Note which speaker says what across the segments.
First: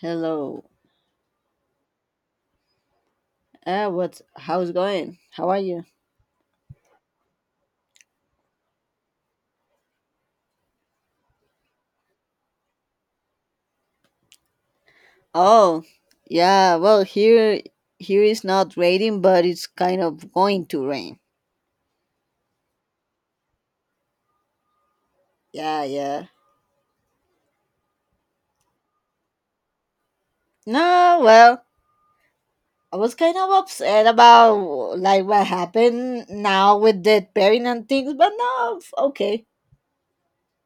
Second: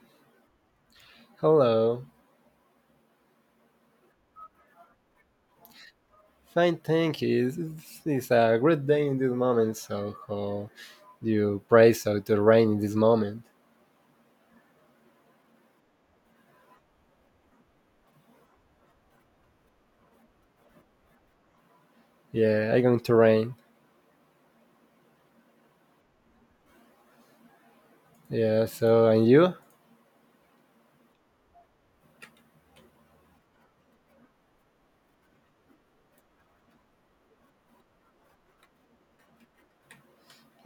Speaker 1: Hello.
Speaker 2: Hello.
Speaker 1: What? How's going? How are you?
Speaker 2: Fine, thank you. It's a great day in this moment, so how do you pray so to rain in this moment?
Speaker 1: Oh, yeah. Well, here is not raining, but it's kind of going to rain.
Speaker 2: Yeah, I going to rain.
Speaker 1: Yeah, yeah.
Speaker 2: Yeah, so and you?
Speaker 1: No, well, I was kind of upset about like what happened now with the pairing and things, but no, okay.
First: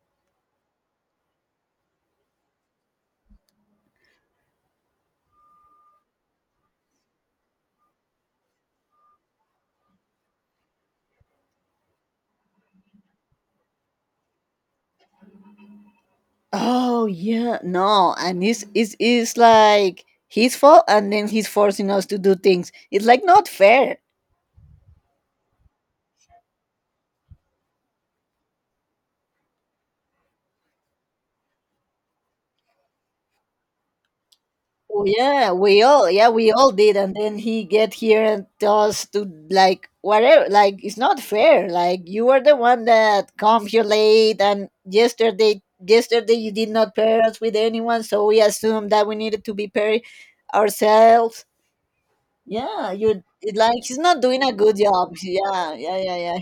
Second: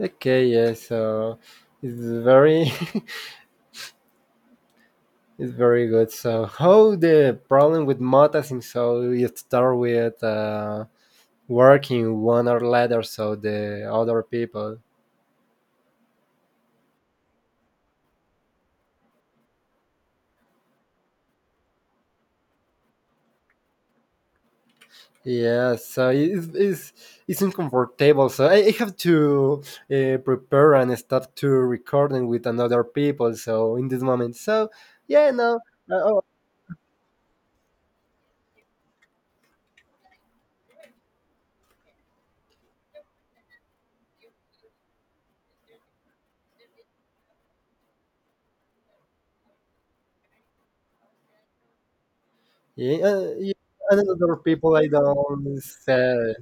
Speaker 2: Okay, yeah, so it's very it's very good. So how the problem with Mota so you start with working one or letter so the other people.
Speaker 1: Oh yeah, no, and it's like his fault, and then he's forcing us to do things. It's like not fair.
Speaker 2: Yeah, so it's uncomfortable. So I have to prepare and start to recording with another people. So in this moment, so
Speaker 1: Oh,
Speaker 2: yeah, no, oh,
Speaker 1: yeah we all did, and then he get here and tell us to like whatever. Like it's not fair. Like you were the one that come here late, and yesterday you did not pair us with anyone, so we assumed that we needed to be paired ourselves. Yeah,
Speaker 2: yeah,
Speaker 1: you
Speaker 2: yeah,
Speaker 1: it, like he's
Speaker 2: and
Speaker 1: not
Speaker 2: other
Speaker 1: doing a good
Speaker 2: people I
Speaker 1: job.
Speaker 2: don't
Speaker 1: Yeah, yeah, yeah,
Speaker 2: say.
Speaker 1: yeah,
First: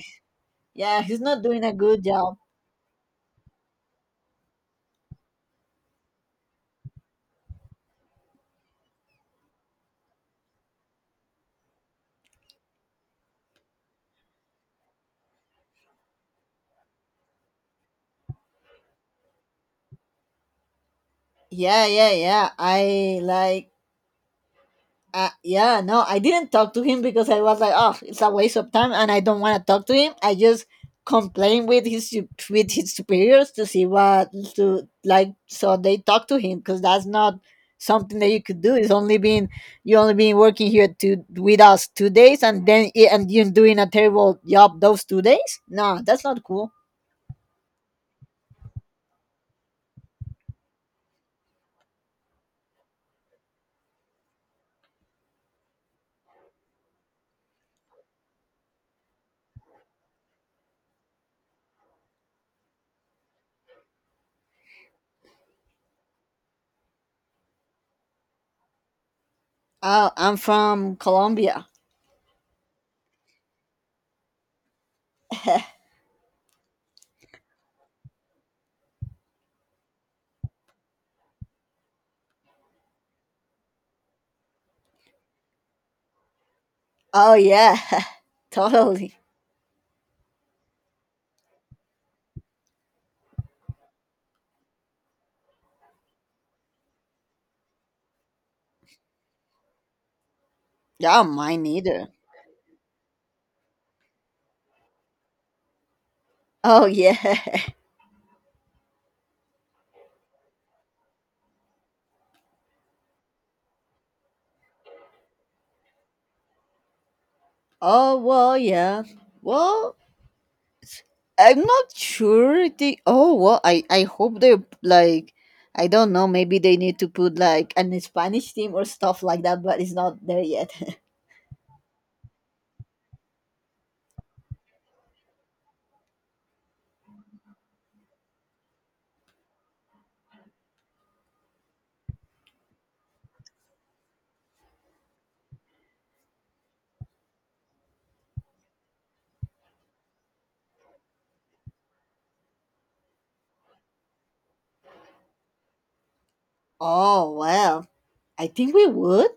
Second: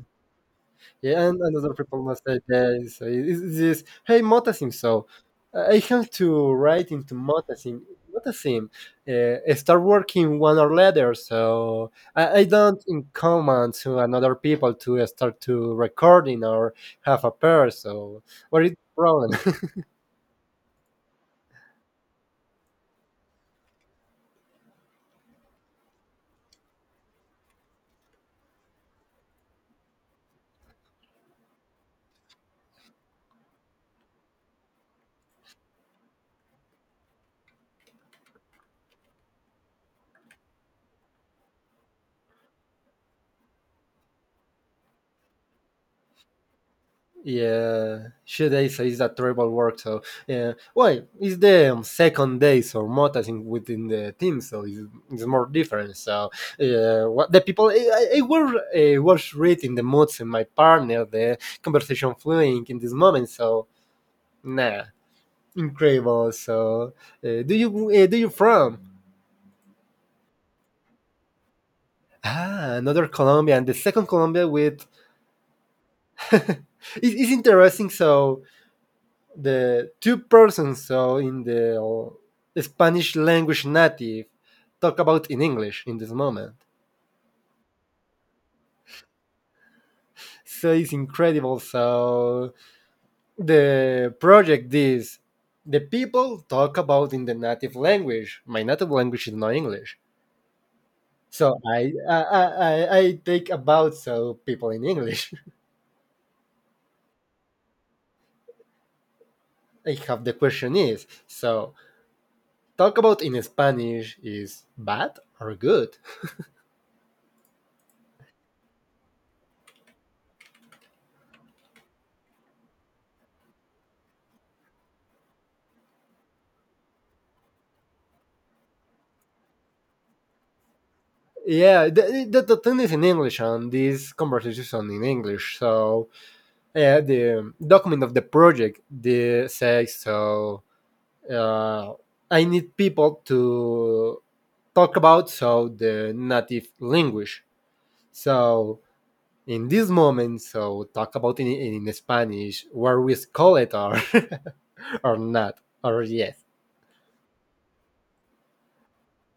Speaker 1: yeah. He's
Speaker 2: Yeah, and
Speaker 1: not
Speaker 2: and
Speaker 1: doing a
Speaker 2: other people
Speaker 1: good
Speaker 2: must
Speaker 1: job.
Speaker 2: say this. Is this hey Motasim? So I have to write into Motasim. Motasim, start working one or later. So I don't in command to another people to start to recording or have a pair. So what is the problem?
Speaker 1: Yeah, yeah, yeah. I like yeah, no, I didn't talk to him because I was like, oh, it's a waste of time, and I don't want to talk to him. I just complained with his with his superiors to see what to like, so they talk to him because that's not something that you could do. It's only been you only been working here two with us 2 days, and then and you're doing a terrible job those 2 days. No, that's not cool.
Speaker 2: Yeah, she they say it's a terrible work. So yeah, well, it's the second day, so more I think within the team, so it's more different. So yeah, what the people I were was reading the moods in my partner, the conversation flowing in this moment. So nah, incredible. So do you from?
Speaker 1: Oh, I'm from Colombia.
Speaker 2: Ah, another Colombian, the second Colombia with. It's interesting. So the two persons so in the Spanish language native talk about in English in this moment.
Speaker 1: Oh yeah, totally.
Speaker 2: So it's incredible. So the project is the people talk about in the native language. My native language is not English.
Speaker 1: Yeah,
Speaker 2: So
Speaker 1: mine
Speaker 2: I
Speaker 1: neither.
Speaker 2: I, I, I take about so people in English.
Speaker 1: Oh yeah.
Speaker 2: I have the question is so talk about in Spanish is bad or good?
Speaker 1: Oh well, yeah. Well, I'm not sure they. Oh well, I hope they like. I don't know. Maybe they need to put like an Spanish team or stuff like that, but it's not there yet.
Speaker 2: Yeah, the thing is in English, and this conversation is in English. So yeah, the document of the project the says so. Uh, I need people to talk about so the native language. So in this moment, so talk about in Spanish, where we call it or or not or yes.
Speaker 1: Oh well, I think we would.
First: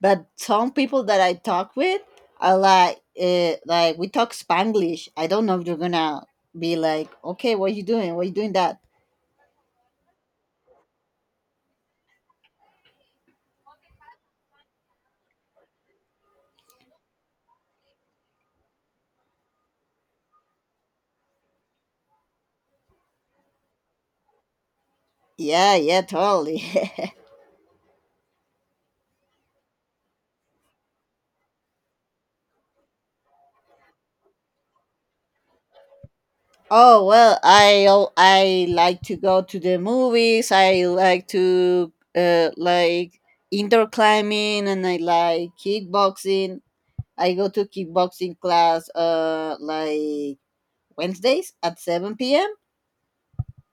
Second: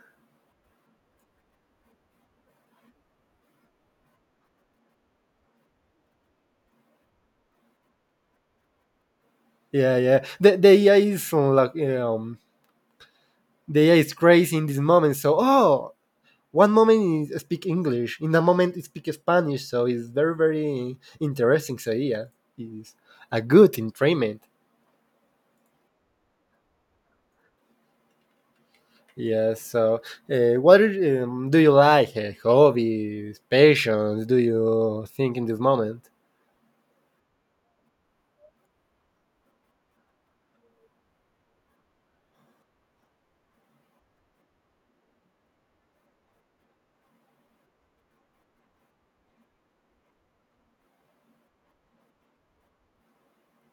Speaker 1: But some people that I talk with are like we talk Spanglish. I don't know if you're gonna be like, okay, what you doing? What you doing that?
Speaker 2: Yeah, yeah. The AI is like the AI is crazy in this moment. So, oh, one moment it speak English, in a moment it speak Spanish. So it's very very interesting. So yeah, it's a good entrainment.
Speaker 1: Yeah, yeah, totally.
Speaker 2: Yeah. So what do you like? Hobbies, passions? Do you think in this moment?
Speaker 1: Oh well, I like to go to the movies. I like to like indoor climbing, and I like kickboxing. I go to kickboxing class like Wednesdays at 7 p.m.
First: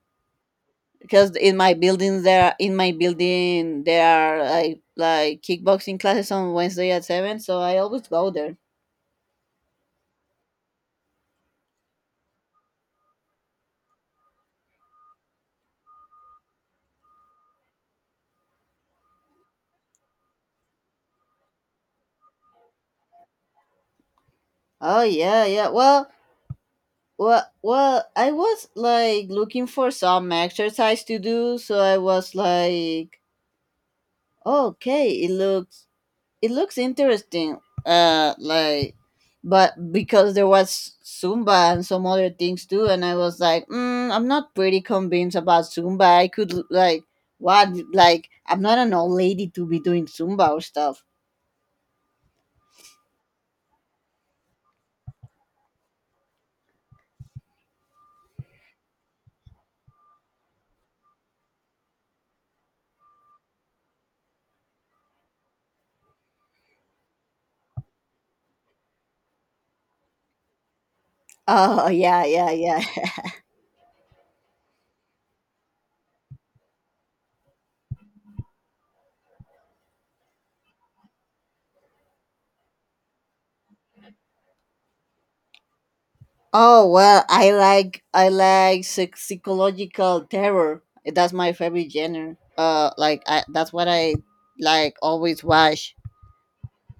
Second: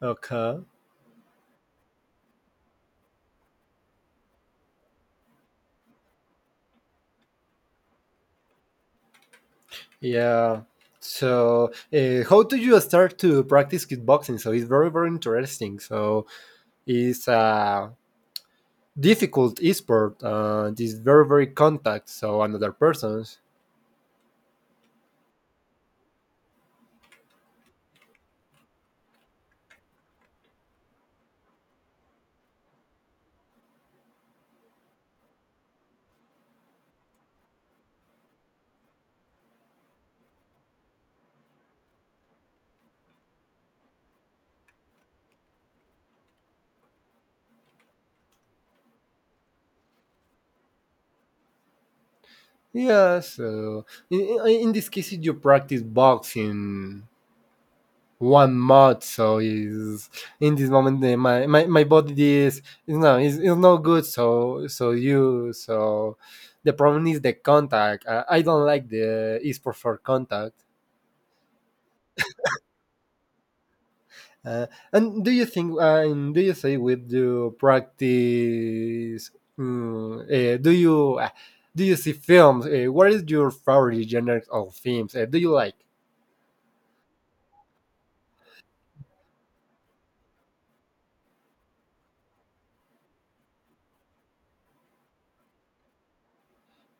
Speaker 2: Okay.
Speaker 1: because in my building there are like kickboxing classes on Wednesday at 7, so I always go there.
Speaker 2: Yeah. So how do you start to practice kickboxing? So it's very very interesting. So it's a difficult sport. It's very very contact. So another person's.
Speaker 1: Oh yeah, yeah. Well, I was like looking for some exercise to do, so I was like, okay, it looks interesting. Uh, like, but because there was Zumba and some other things too, and I was like, mm, I'm not pretty convinced about Zumba. I could like what like I'm not an old lady to be doing Zumba or stuff.
Speaker 2: Yeah, so in, in this case, you practice boxing 1 month, so is in this moment my body is is no good. So so you so the problem is the contact. I don't like the esport for contact.
Speaker 1: Oh yeah, yeah, yeah.
Speaker 2: Uh, and do you think and do you say with you practice? mm, eh, do you uh, do you see films? What is your favorite genre of films? Do you like?
Speaker 1: Oh well, I like psychological terror. That's my favorite genre. That's what I like always watch.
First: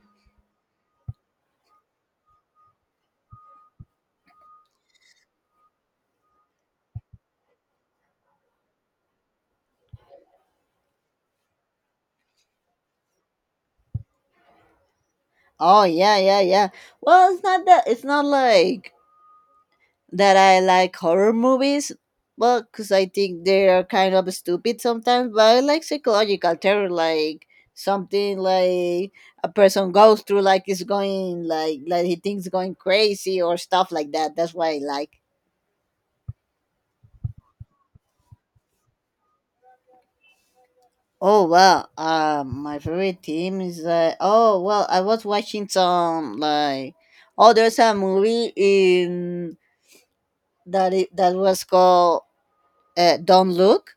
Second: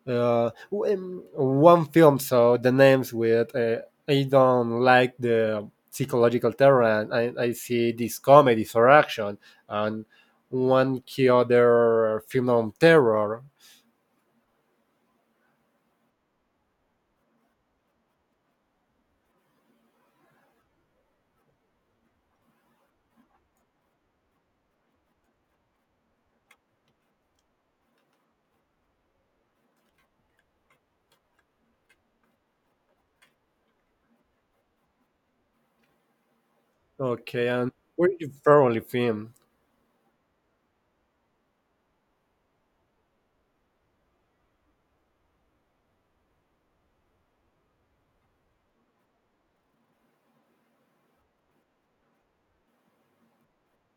Speaker 2: One film so the names with I don't like the psychological terror and I see this comedy for action and one key other film on terror.
Speaker 1: Oh yeah, yeah, yeah. Well, it's not that it's not like that. I like horror movies, well, because I think they are kind of stupid sometimes. But I like psychological terror, like something like a person goes through, like is going like he thinks going crazy or stuff like that. That's what I like.
Speaker 2: Okay and where you favorite film.
Speaker 1: Oh well, my favorite team is oh well, I was watching some like oh there's a movie in that it, that was called Don't Look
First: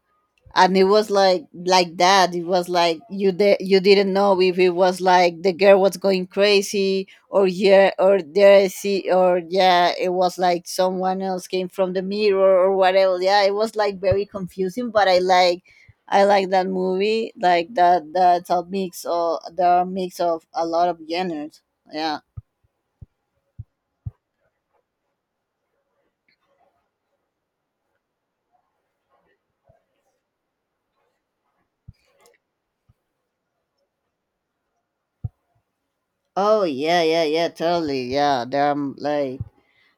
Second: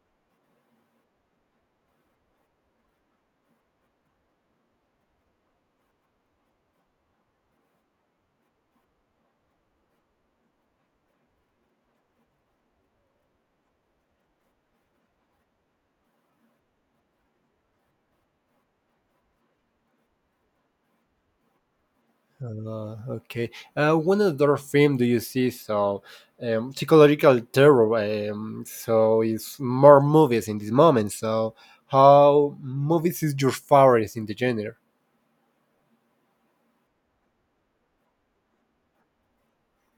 Speaker 1: and it was like that it was like you you didn't know if it was like the girl was going crazy or yeah or there. See or yeah it was like someone else came from the mirror or whatever yeah it was like very confusing but I like that movie like that that's a mix of there are mix of a lot of genres yeah
Speaker 2: Okay one other film do you see so psychological terror so it's more movies in this moment so how movies is your favorites in the genre.
Speaker 1: oh yeah yeah yeah totally yeah there are like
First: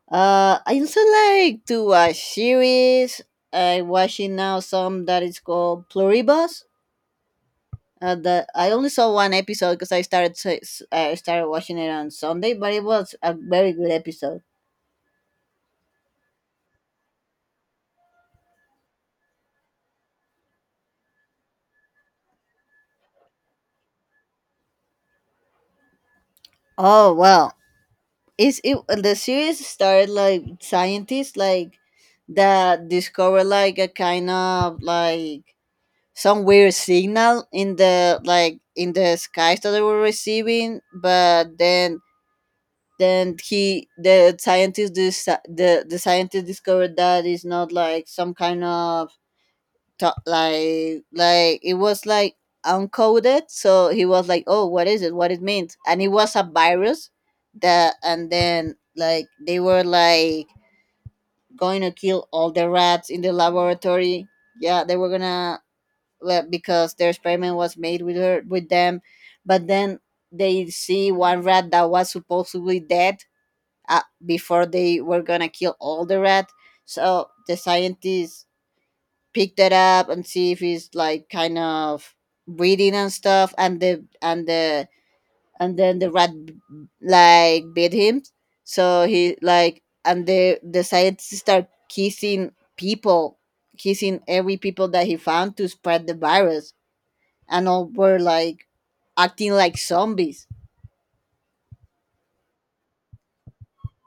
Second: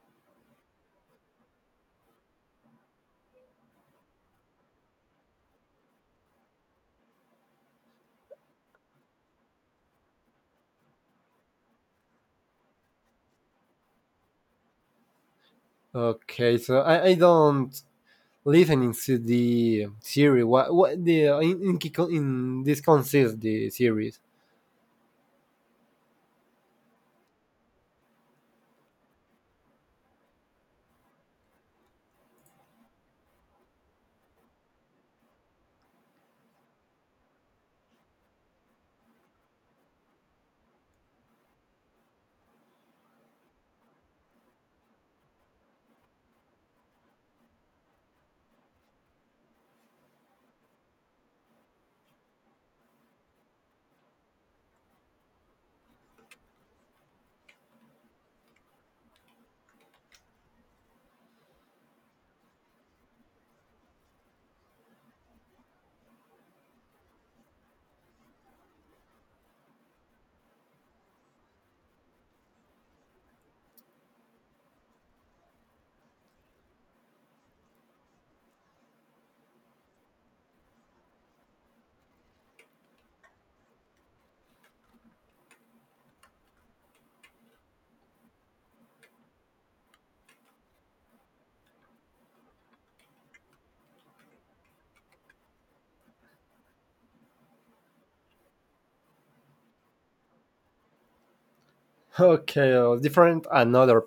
Speaker 1: I also like to watch series. I watching now some that is called Pluribus. The I only saw one episode because I I started watching it on Sunday, but it was a very good episode.
Speaker 2: Okay, so I don't listening to the series. What the in this consists the series?
Speaker 1: Oh well, it's it the series started like scientists like that discover like a kind of like some weird signal in the like in the skies that they were receiving, but then he the scientist the scientist discovered that it's not like some kind of like it was like uncoded so he was like oh what is it what it means and it was a virus that and then like they were like going to kill all the rats in the laboratory yeah they were gonna well, because their experiment was made with her with them but then they see one rat that was supposedly dead before they were gonna kill all the rat. So the scientists picked it up and see if it's like kind of breathing and stuff, and then the rat like bit him. So he like and the scientists start kissing people, kissing every people that he found to spread the virus, and all were like acting like zombies.
Speaker 2: Okay, different another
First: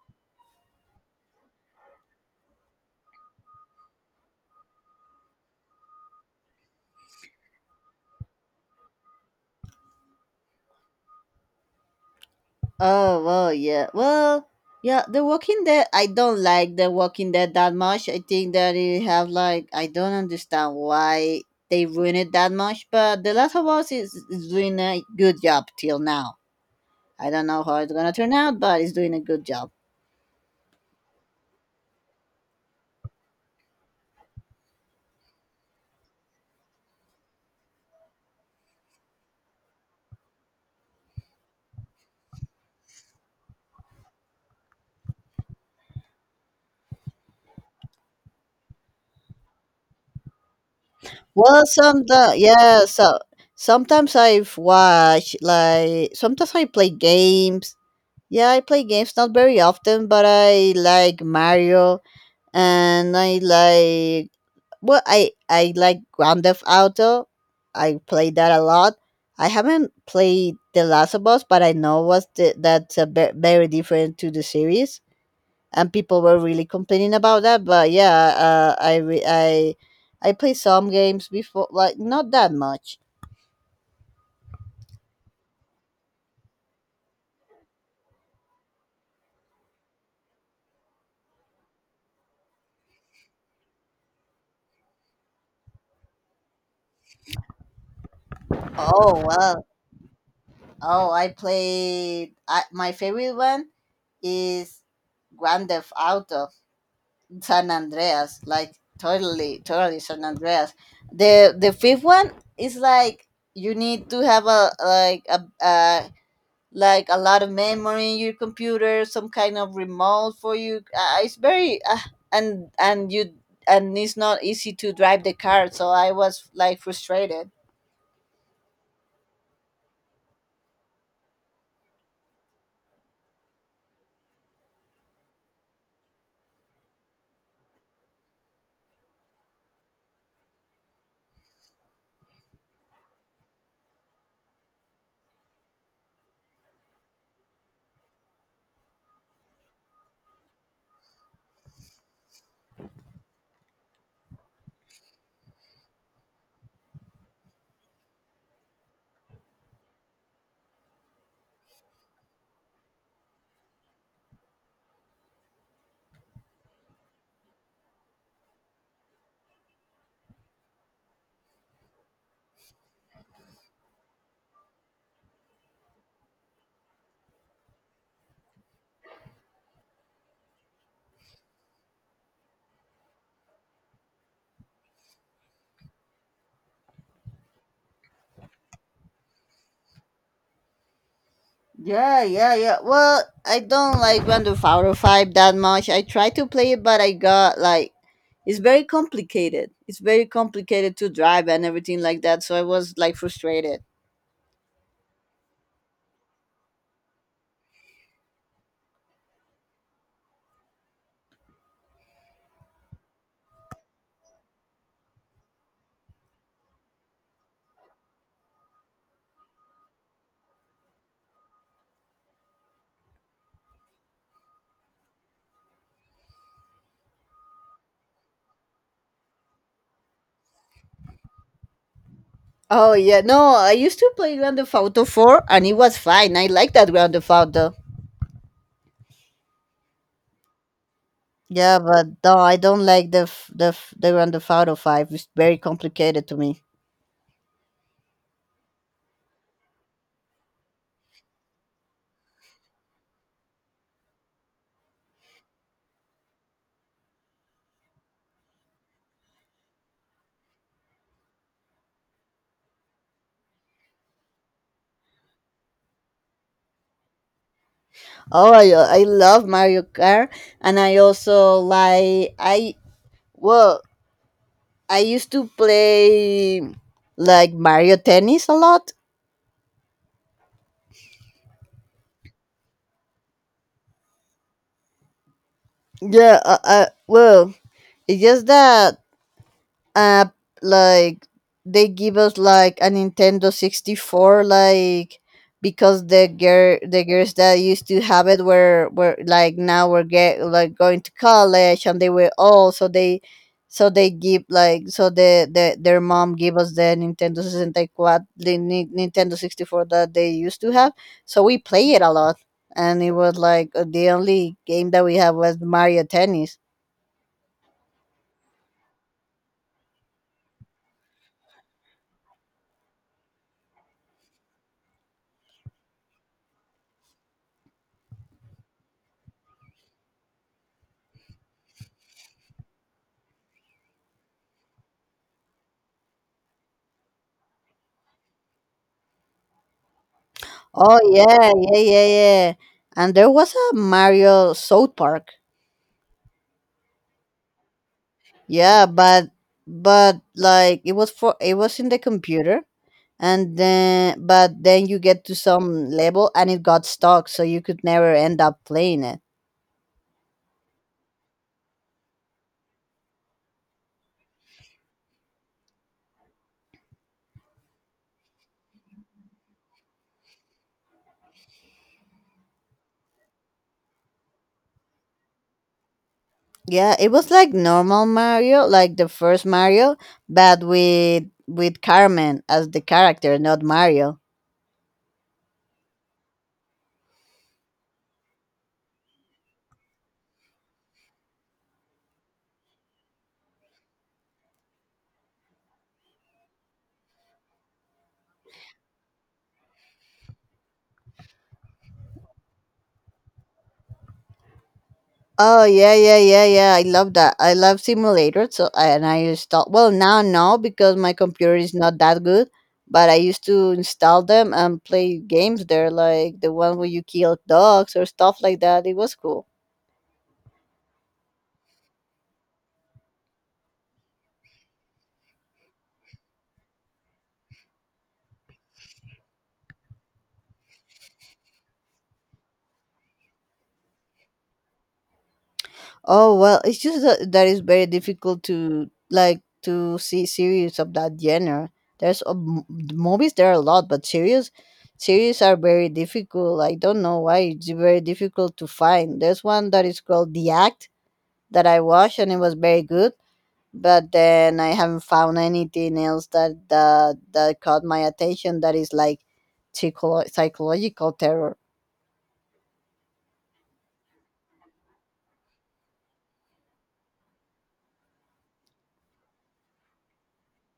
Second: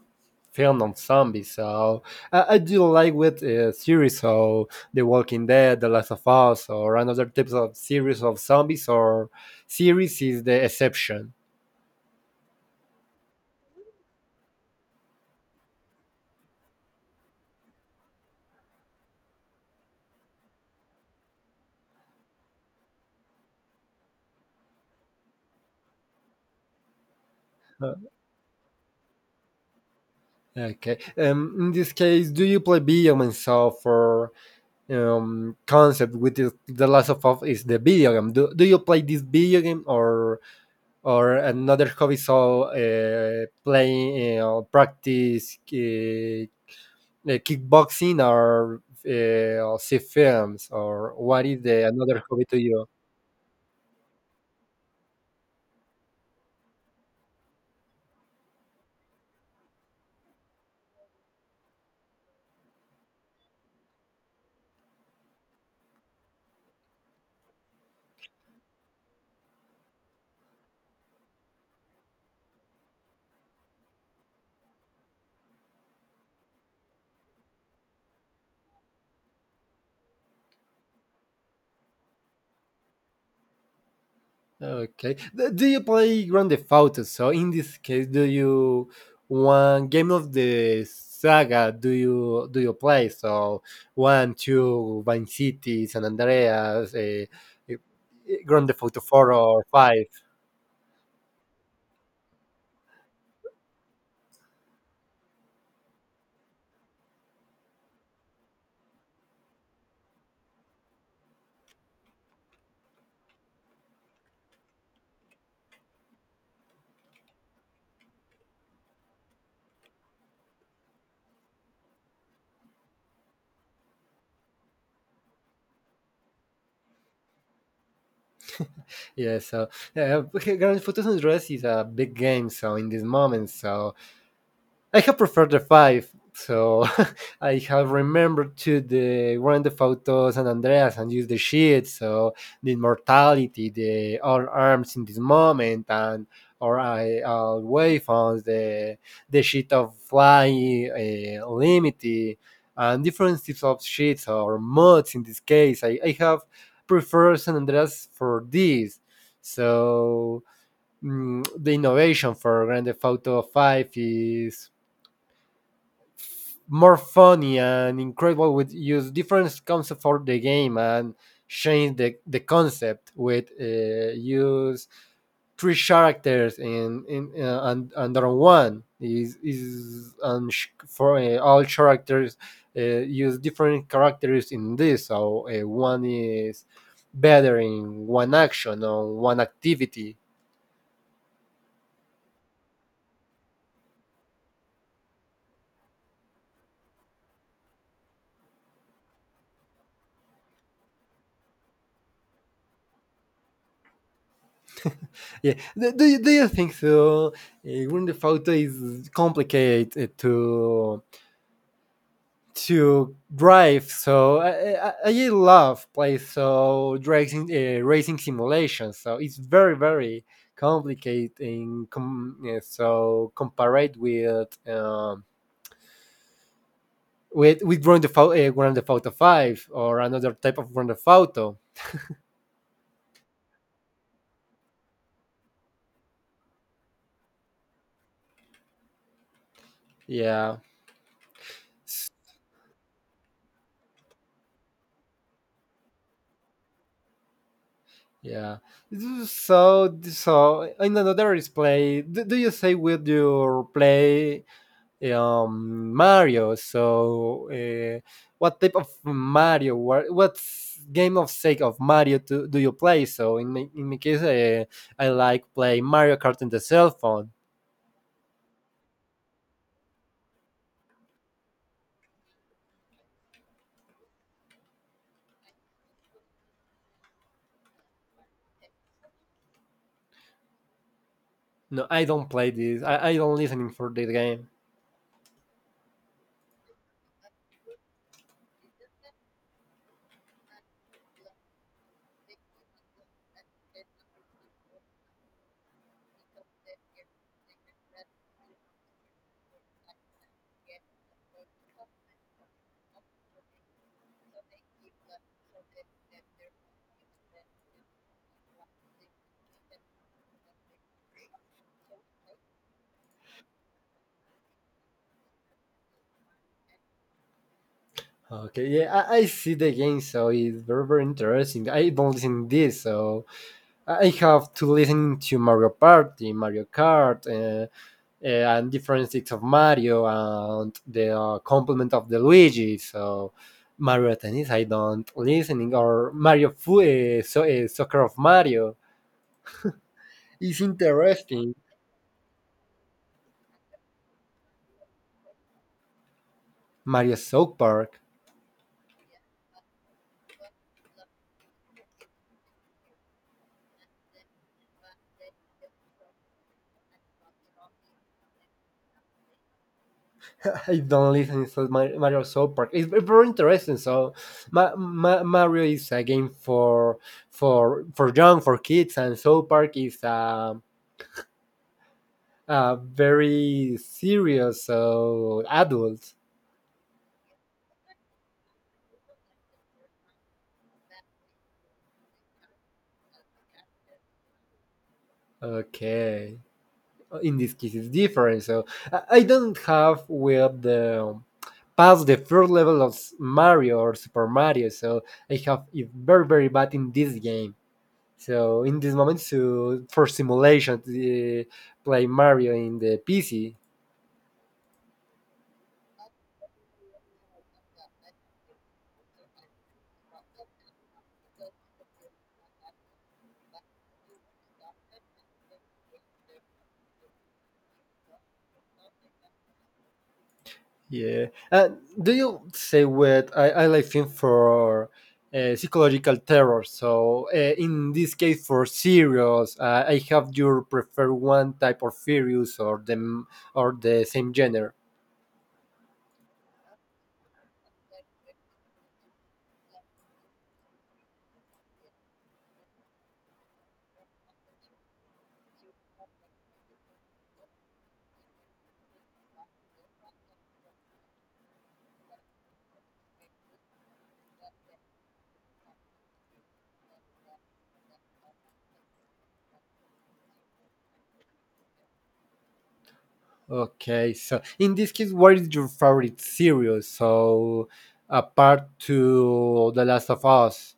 Speaker 2: film on zombies. So I do like with series. So The Walking Dead, The Last of Us, or another types of series of zombies or series is the exception.
Speaker 1: Oh well, yeah. Well, yeah. The Walking Dead. I don't like The Walking Dead that much. I think that it have like I don't understand why they ruin it that much. But The Last of Us is doing a good job till now. I don't know how it's gonna turn out, but it's doing a good job.
Speaker 2: Okay. In this case, do you play video game itself or concept with the Last of Us is the video game? Do you play this video game or another hobby? So playing practice kickboxing or see films or what is
Speaker 1: Well,
Speaker 2: the
Speaker 1: some
Speaker 2: another
Speaker 1: the
Speaker 2: hobby to
Speaker 1: yeah.
Speaker 2: you?
Speaker 1: So sometimes I've watched like sometimes I play games. Yeah, I play games not very often, but I like Mario and I like well I like Grand Theft Auto. I played that a lot. I haven't played The Last of Us, but I know was the, that's a very different to the series, and people were really complaining about that. But yeah, I played some games before, like not that much.
Speaker 2: Okay. Do you play Grand Theft Auto? So in this case, do you one game of the saga? Do you play? So one, two, Vice City, San Andreas, Grand Theft Auto
Speaker 1: Oh
Speaker 2: four
Speaker 1: well.
Speaker 2: or five.
Speaker 1: Oh, I played. I, my favorite one is Grand Theft Auto. San Andreas, like totally, totally San Andreas. The fifth one is like you need to have a like a like a lot of memory in your computer, some kind of remote for you. It's very and you and it's not easy to drive the car, so I was like frustrated.
Speaker 2: Yeah. So Grand Theft Auto San Andreas is a big game. So in this moment, so I have preferred the five, so I have remembered to the Grand Theft Auto San Andreas and use the shield, so the immortality, the all arms in this moment, and or I waveforms, the sheet of flying, limity, and different types of sheets or mods. In this case, I have preferred San Andreas for this. So mm, the innovation for Grand Theft Auto 5 is more funny and incredible with use different concepts for the game and change the concept with use three characters in and under one is and sh- for all characters use different characters in this so one is better in one action or one activity.
Speaker 1: Yeah, yeah, yeah. Well, I don't like Grand Theft Auto 5 that much. I try to play it, but I got like it's very complicated. It's very complicated to drive and everything like that, so I was like frustrated.
Speaker 2: Yeah do you think so Grand Theft Auto is complicated to drive. So I love play so racing simulations. So it's very very complicated yeah, so compared with. With Grand Theft Auto Five or another type of Grand Theft Auto,
Speaker 1: Oh yeah, no, I used to play Grand Theft Auto 4 and it was fine. I like that Grand Theft Auto.
Speaker 2: yeah,
Speaker 1: Yeah, but
Speaker 2: S-
Speaker 1: no, I don't like the Grand Theft Auto 5. It's very complicated to me.
Speaker 2: yeah. So so in another display, do you say with your play Mario. So, what type of Mario? What what's game of sake of Mario to, do you play? So, in my case, I like play Mario Kart in the cell phone.
Speaker 1: Oh, I love Mario Kart and I also like well I used to play like Mario Tennis a lot.
Speaker 2: No, I don't play this. I don't listening for the game.
Speaker 1: Yeah, I well, it's just that app like they give us like a Nintendo 64 like because the girls that used to have it were like now were get like going to college and they were old so they give like so the their mom gave us the Nintendo 64 the Nintendo 64 that they used to have so we play it a lot and it was like the only game that we have was Mario Tennis.
Speaker 2: Okay, yeah, I see the game, so it's very very interesting. I don't listen this, so I have to listen to Mario Party, Mario Kart, and different sticks of Mario and the complement of the Luigi. So Mario Tennis, I don't listening or Soccer of Mario. It's
Speaker 1: Oh yeah,
Speaker 2: interesting.
Speaker 1: yeah, yeah, yeah. And there was a Mario South Park.
Speaker 2: Mario South Park.
Speaker 1: Yeah, but like it was for it was in the computer and then but then you get to some level and it got stuck so you could never end up playing it.
Speaker 2: I don't listen to Mario South Park. It's very interesting. So, Mario is a game for for young for kids, and South Park is a very serious so adults.
Speaker 1: Yeah, it was like normal Mario, like the first Mario, but with Carmen as the character, not Mario.
Speaker 2: Okay. In this case it's different. So I don't have with the past the first level of Mario or Super Mario. So I have it very very bad in this game. So in this moment, so for simulation, play Mario in the PC.
Speaker 1: Oh yeah, yeah, yeah, yeah. I love that. I love simulators. So I- and I install well now no because my computer is not that good, but I used to install them and play games there, like the one where you kill dogs or stuff like that. It was cool.
Speaker 2: Yeah. Do you say what I like film for psychological terror? So in this case, for serials, I have your prefer one type of series or them or the same genre.
Speaker 1: Oh well, it's just that, that it's very difficult to like to see series of that genre. There's a m movies there are a lot, but series are very difficult. I don't know why it's very difficult to find. There's one that is called The Act that I watched, and it was very good. But then I haven't found anything else that that caught my attention that is like psychological terror.
Speaker 2: Okay. So in this case, what is your favorite series? So apart to The Last of Us,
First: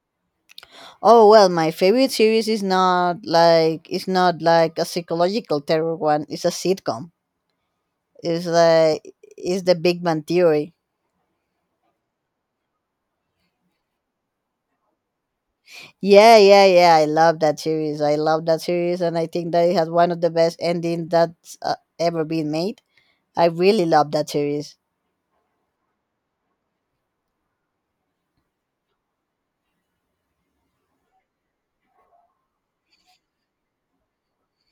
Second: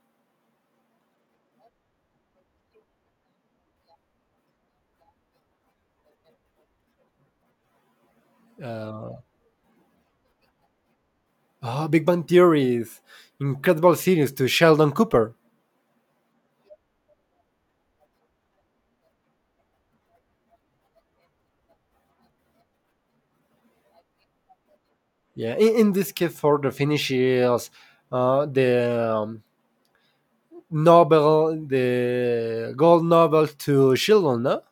Speaker 1: Oh well, my favorite series is not like it's not like a psychological terror one. It's a sitcom. It's like
Speaker 2: uh,
Speaker 1: it's the Big Bang Theory.
Speaker 2: oh, Big Bang Theories, incredible series to Sheldon Cooper.
Speaker 1: Yeah, yeah, yeah. I love that series. I love that series, and I think that it has one of the best endings that's ever been made. I really love that series.
Speaker 2: Yeah, in this case for the finishes, the Nobel, the gold Nobel to Sheldon, no?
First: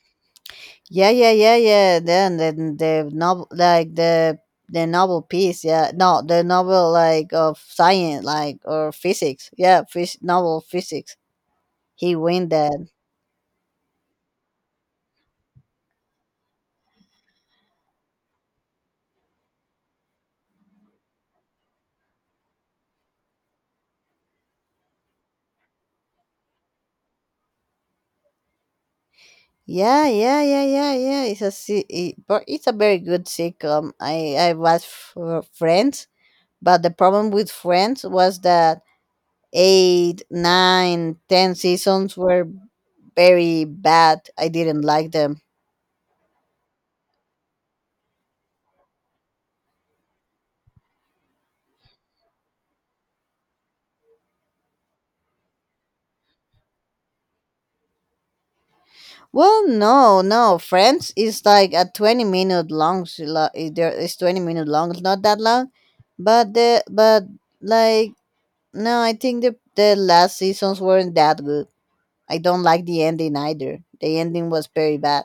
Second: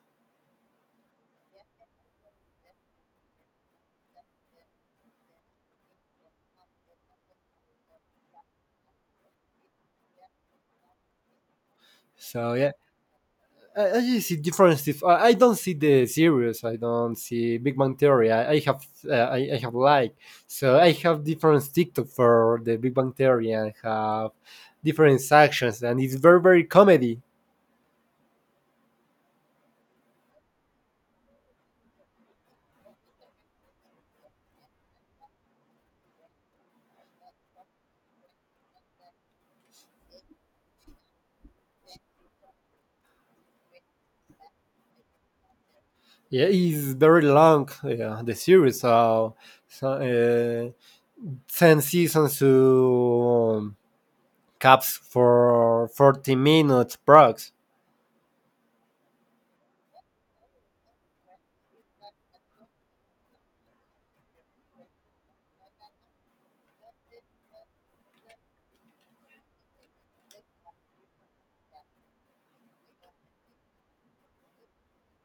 Speaker 1: Yeah, yeah, yeah, yeah. Then the novel, like the novel piece, yeah. No, the novel like of science, like or physics. Yeah, novel physics. He win
Speaker 2: So yeah,
Speaker 1: that.
Speaker 2: I just see difference. If I don't see the series, I don't see Big Bang Theory. I have I have like so I have different TikTok for the Big Bang Theory and have different sections, and it's very very comedy.
Speaker 1: Yeah, yeah, yeah, yeah, yeah. It's a se- it, but it's a very good sitcom. I watched Friends, but the problem with Friends was that eight, nine, ten seasons were very bad. I didn't like them.
Speaker 2: Yeah, it's very long. Yeah, the series. So, so Ten seasons to caps for 40 minutes prox.
Speaker 1: Well, no, no. Friends is like a 20 minute long. It's 20 minute long. It's not that long, but like no, I think the last seasons weren't that good. I don't like the ending either. The ending was very bad.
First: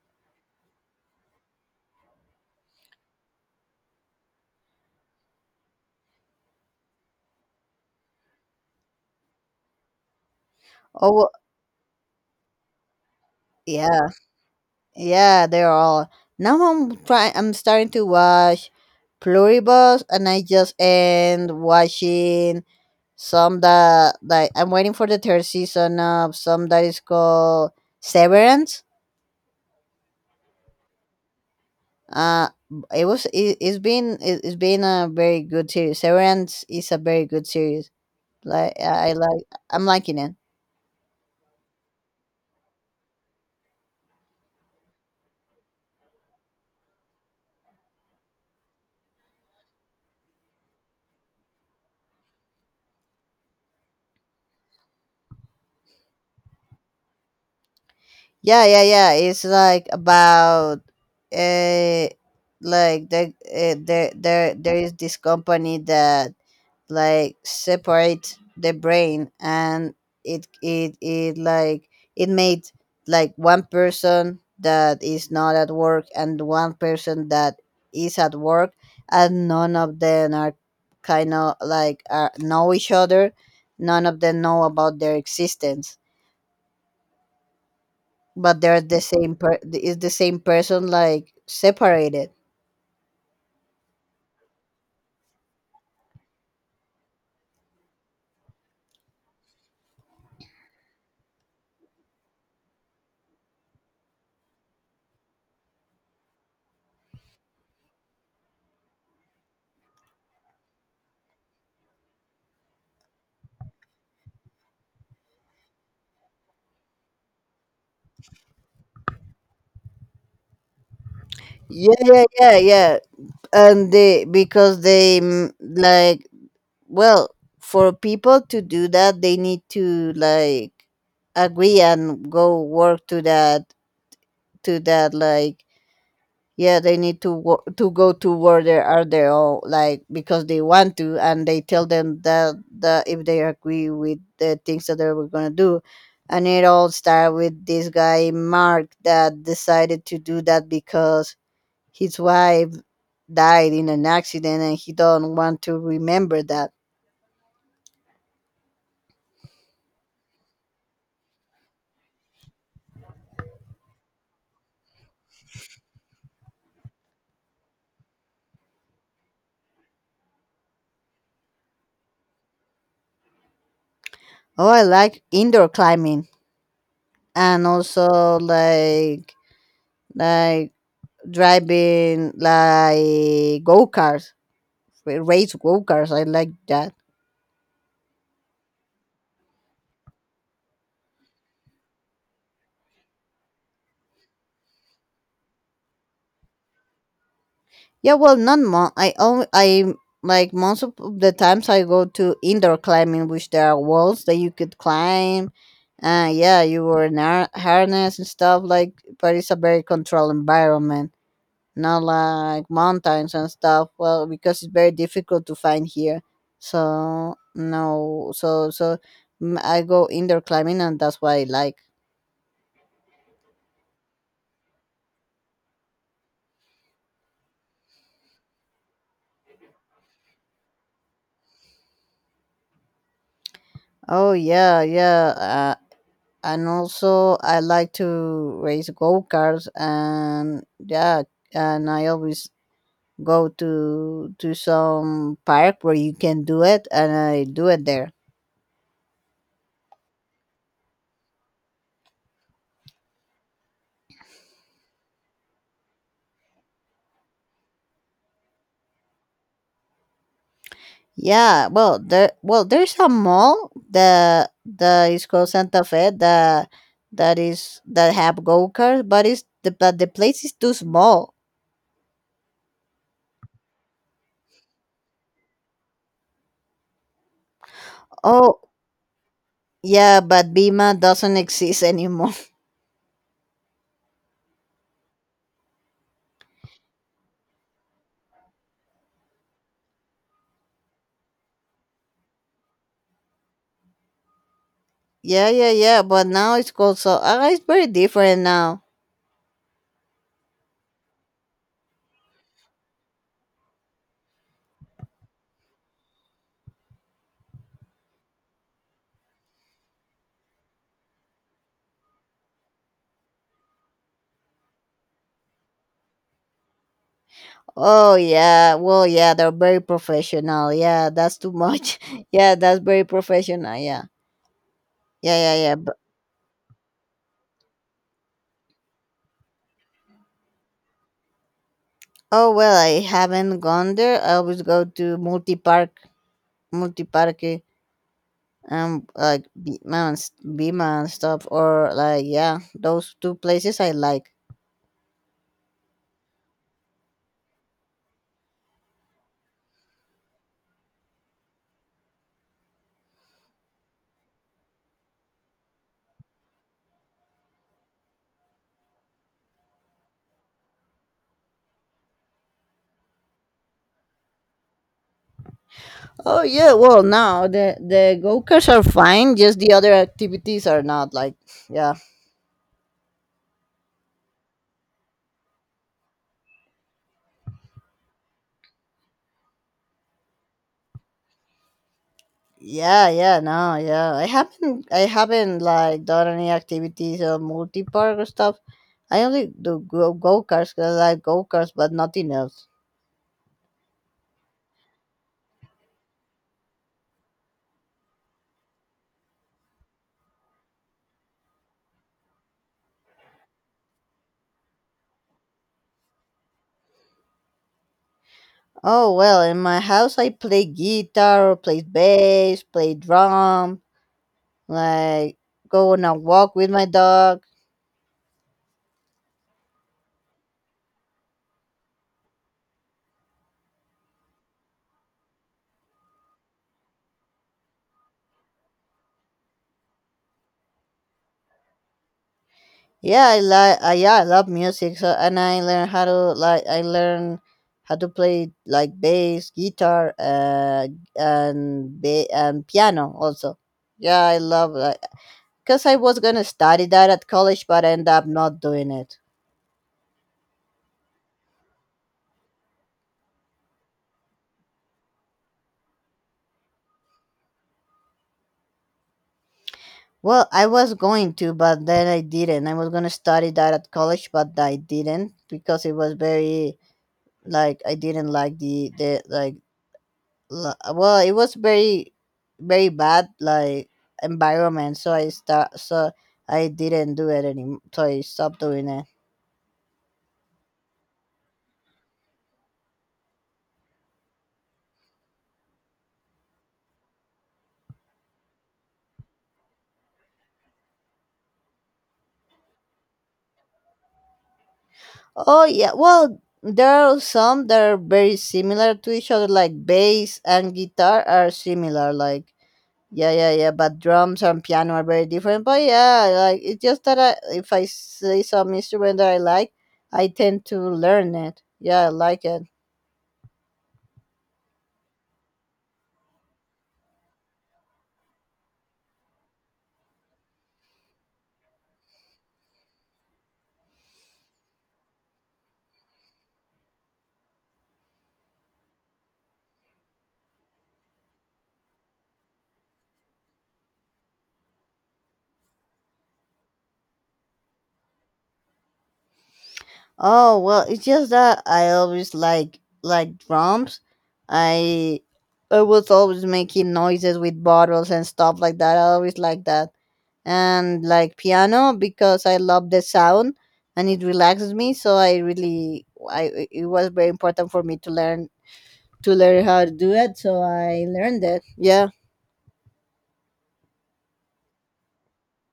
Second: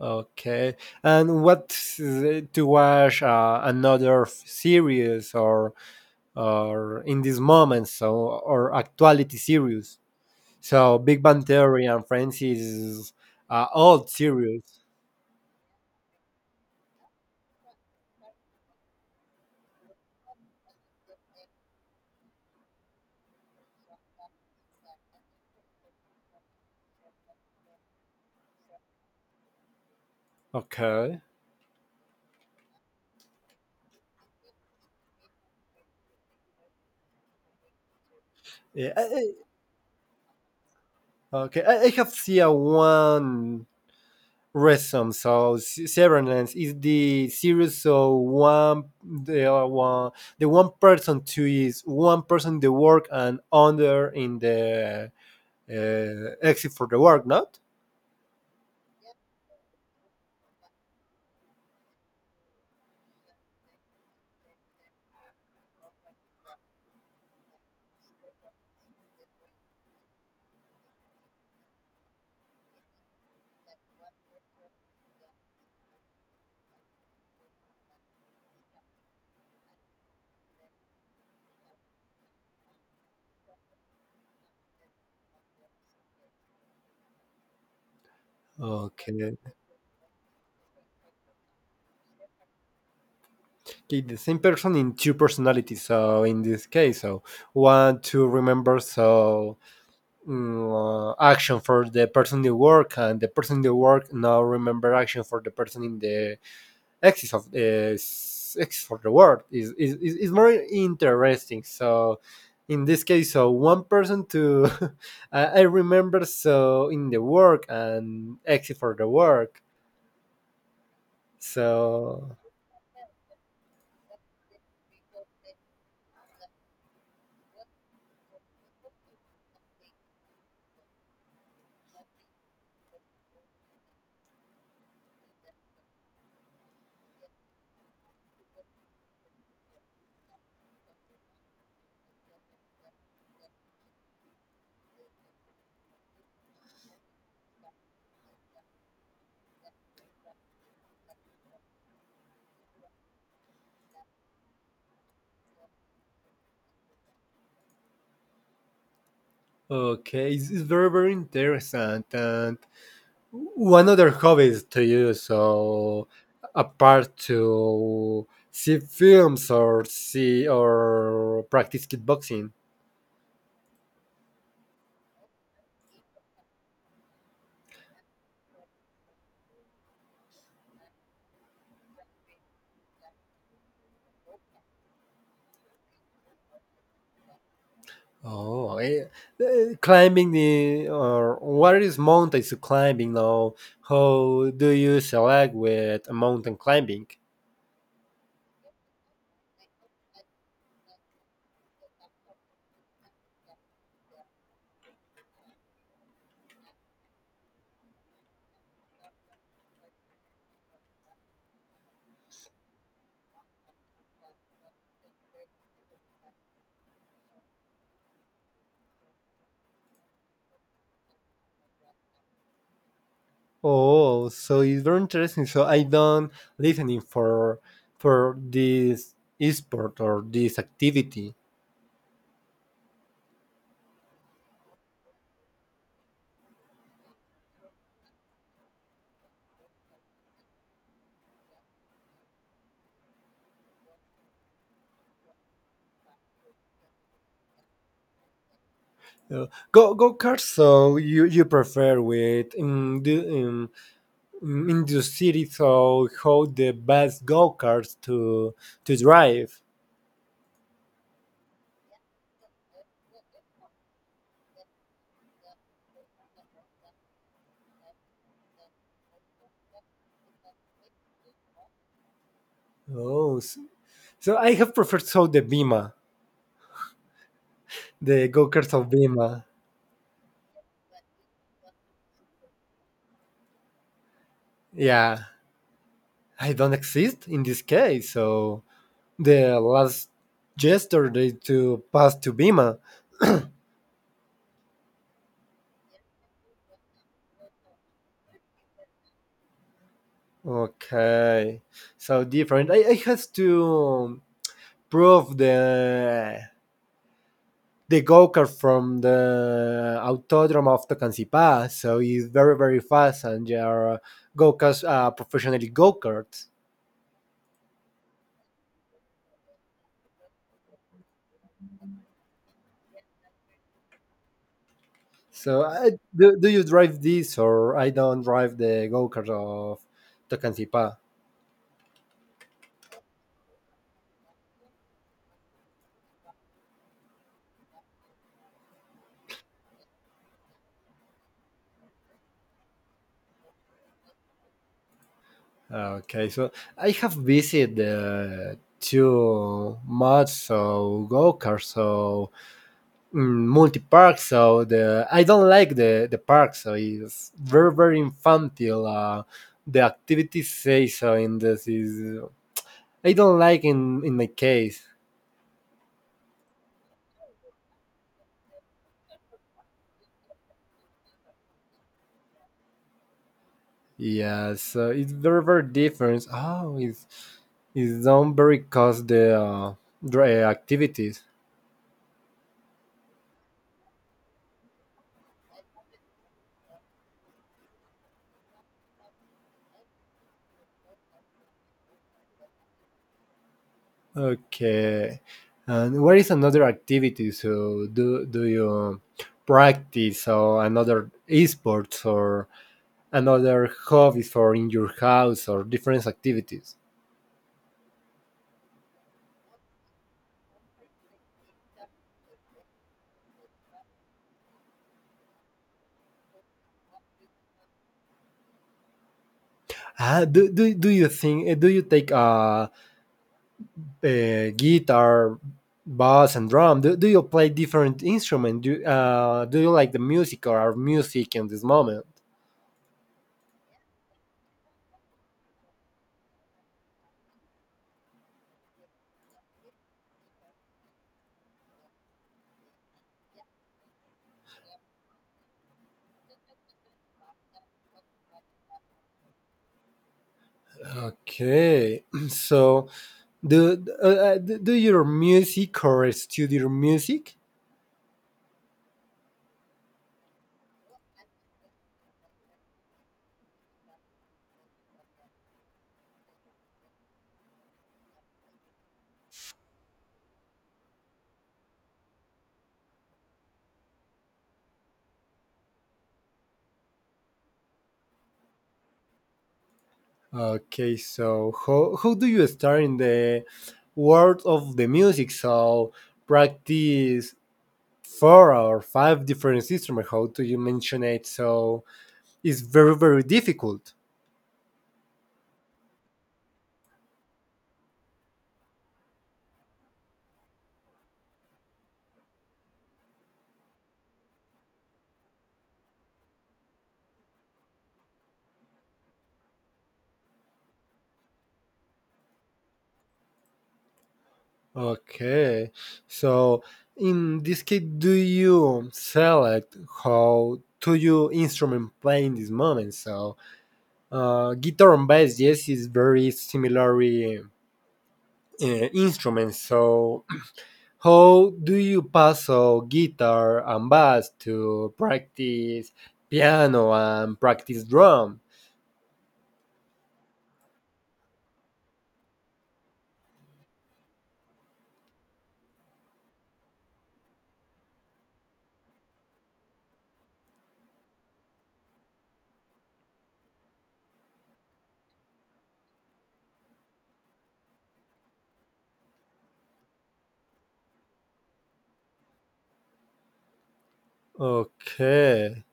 Speaker 2: Okay and what to watch another series or in these moments so or actuality series so
Speaker 1: Oh
Speaker 2: big
Speaker 1: well,
Speaker 2: bang theory and friends is
Speaker 1: yeah,
Speaker 2: old series.
Speaker 1: yeah. They're all now. I'm trying. I'm starting to watch Pluribus, and I just end watching some that like I'm waiting for the third season of some that is called Severance.
Speaker 2: Okay
Speaker 1: Uh, it was it, it's been a very good series. Severance is a very good series. Like
Speaker 2: yeah, I,
Speaker 1: I
Speaker 2: I-
Speaker 1: like I'm liking it.
Speaker 2: okay I have seen one rhythm. So Severance is the series so one the one the one person to is one person the work and other in the exit for the work, not.
Speaker 1: Yeah, yeah, yeah. It's like about uh like there there is this company that like separates the brain, and it like it made like one person that is not at work and one person that is at work, and none of them are kind of like are know each other. None of them know about their existence, but they're the same
Speaker 2: Okay.
Speaker 1: per is the same person like separated.
Speaker 2: Okay, the same person in two personalities. So in this case, so one to remember so action for the person in the work and the person in the work now remember action for the person in the axis of the world is more interesting. So in this case, so one person to I remember so in the work and exit for the work.
Speaker 1: Yeah, yeah,
Speaker 2: So
Speaker 1: yeah, yeah. And they because they like well for people to do that they need to like agree and go work to that like yeah they need to to go to where they are they all like because they want to, and they tell them that if they agree with the things that they were gonna do. And it all started with this guy Mark that decided to do that because his wife died in an accident, and he don't want to remember that.
Speaker 2: okay, it's very very interesting. And one other hobby is to use so apart to see films or see or practice kickboxing.
Speaker 1: Oh, I like indoor climbing, and also like driving like go-karts, race go-karts. I like that.
Speaker 2: Oh, eh, climbing the or what is mountains climbing now? How do you select with mountain climbing?
Speaker 1: Yeah, well, not mo. I only I like most of the times I go to indoor climbing, which there are walls that you could climb. Yeah, you were in harness and stuff like, but it's a very controlled environment, not like mountains and stuff. Well, because it's very difficult to find here. So no, so so mm, I go indoor climbing, and that's what I like.
Speaker 2: Oh, so it's very interesting. So I don't listening for this sport or this activity.
Speaker 1: Oh yeah, yeah. And also I like to race go karts and yeah, and I always go to some park where you can do it, and I do it there.
Speaker 2: Uh, go kart. So you prefer with in the city. So how the best go karts to drive?
Speaker 1: Yeah, well, there well there's a mall that is called Santa Fe that is that have go karts, but it's the but the place is too small.
Speaker 2: Oh, s- So I have preferred so the Bima, the
Speaker 1: Oh
Speaker 2: go-karts of Bima.
Speaker 1: yeah, but Bima doesn't exist anymore.
Speaker 2: Yeah, I don't exist in this case. So the last gesture they to pass to Bima.
Speaker 1: Yeah, yeah, yeah, but now it's called so. It's very different now.
Speaker 2: Okay, so different. I has to prove the go-kart from the Autodrome of Tocancipa. So it's very very fast, and they are karts professionally go-karts.
Speaker 1: Oh yeah, well yeah, they're very professional. Yeah, that's too much. Yeah, that's very professional. Yeah, yeah, yeah,
Speaker 2: So,
Speaker 1: yeah. But
Speaker 2: I, do you drive this, or I don't drive the go kart of Tocantipa?
Speaker 1: oh well, I haven't gone there. I always go to multi park, multi parque, like Bima and, Bima and stuff, or like yeah, those two places I like.
Speaker 2: Okay, so I have visited the two mods of go kart, so multi park. So the I don't like the park, so it's very very infantile. The activities say so in this is I don't like in my case.
Speaker 1: Oh yeah, well now the go karts are fine, just the other activities are not like yeah.
Speaker 2: Yeah, so it's very very different. Oh, it's done very cost the dry activities.
Speaker 1: Yeah, yeah, no, yeah. I haven't like done any activities or multi park or stuff. I only do go go cause I like go karts, but nothing else.
Speaker 2: Okay, and what is another activity? So do you practice or another esports or another hobbies or in your house or different activities?
Speaker 1: Oh well, in my house I play guitar, or play bass, play drum, like go on a walk with my dog.
Speaker 2: Do, do you think? Do you take guitar, bass, and drum? Do, do you play different instruments? Do, do you like the music or are music in this moment?
Speaker 1: Yeah, I like. Yeah, I love music, so, and I learn how to like. I learn how to play like bass, guitar, and and piano also. Yeah, I love like because I was gonna study that at college, but I end up not doing it.
Speaker 2: Okay, so do do your music or studio music?
Speaker 1: Well, I was going to, but then I didn't. I was gonna study that at college, but I didn't because it was very like I didn't like the like well it was very very bad like environment, so I start so I didn't do it anymore, so I stopped doing it.
Speaker 2: Okay, so how do you start in the world of the music? So practice four or five different instruments. How do you mention it? So it's very very difficult.
Speaker 1: Oh yeah, well there are some that are very similar to each other like bass and guitar are similar like yeah, yeah, yeah, but drums and piano are very different. But yeah, like it's just that I, if I see some instrument that I like I tend to learn it. Yeah, I like it.
Speaker 2: Okay. So in this case, do you select how to your instrument play in this moment? So guitar and bass, yes, is very similar instruments. So how do you pass guitar and bass to practice piano and practice drum?
Speaker 1: Oh well, it's just that I always like drums. I I was always making noises with bottles and stuff like that. I always like that, and like piano because I love the sound and it relaxes me. So I really I it was very important for me to learn how to do it. So I learned it. Yeah.
Speaker 2: Okay.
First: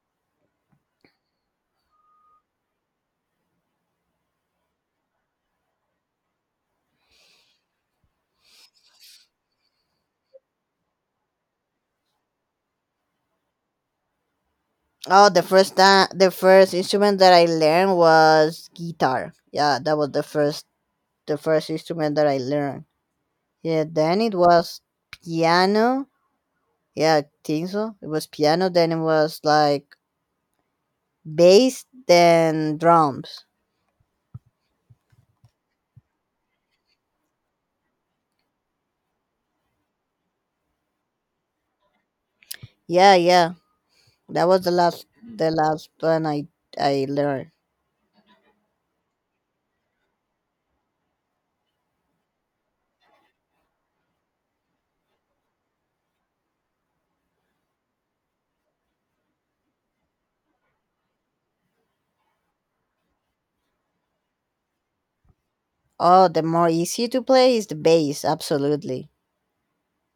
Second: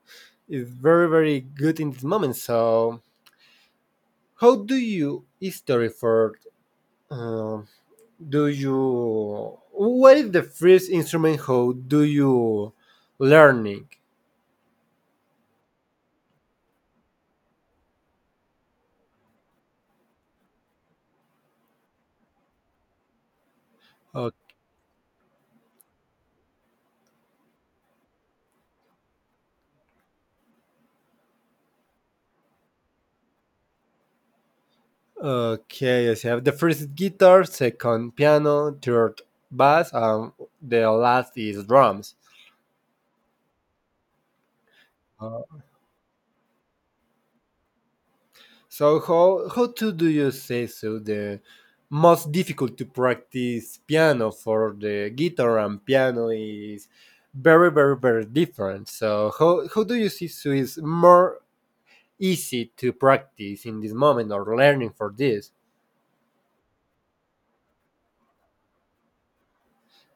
Speaker 2: It's very, very good in this moment. So how do you history for uh, do you what is the first instrument how do you learning
Speaker 1: Oh, the first time the first instrument that I learned was guitar. Yeah, that was the first instrument that I learned. Yeah, then
Speaker 2: O-
Speaker 1: it was piano. Yeah, I think so. It was piano, then it was like bass, then drums.
Speaker 2: okay so you have the first guitar second piano third bass and the last is drums.
Speaker 1: Yeah, yeah. That was the
Speaker 2: Uh,
Speaker 1: last one I learned.
Speaker 2: so how to do you say so the most difficult to practice piano for the guitar and piano is very very very different so how do you see so is more easy to practice in this moment or learning for this.
Speaker 1: Oh, the more easy to play is the bass, absolutely.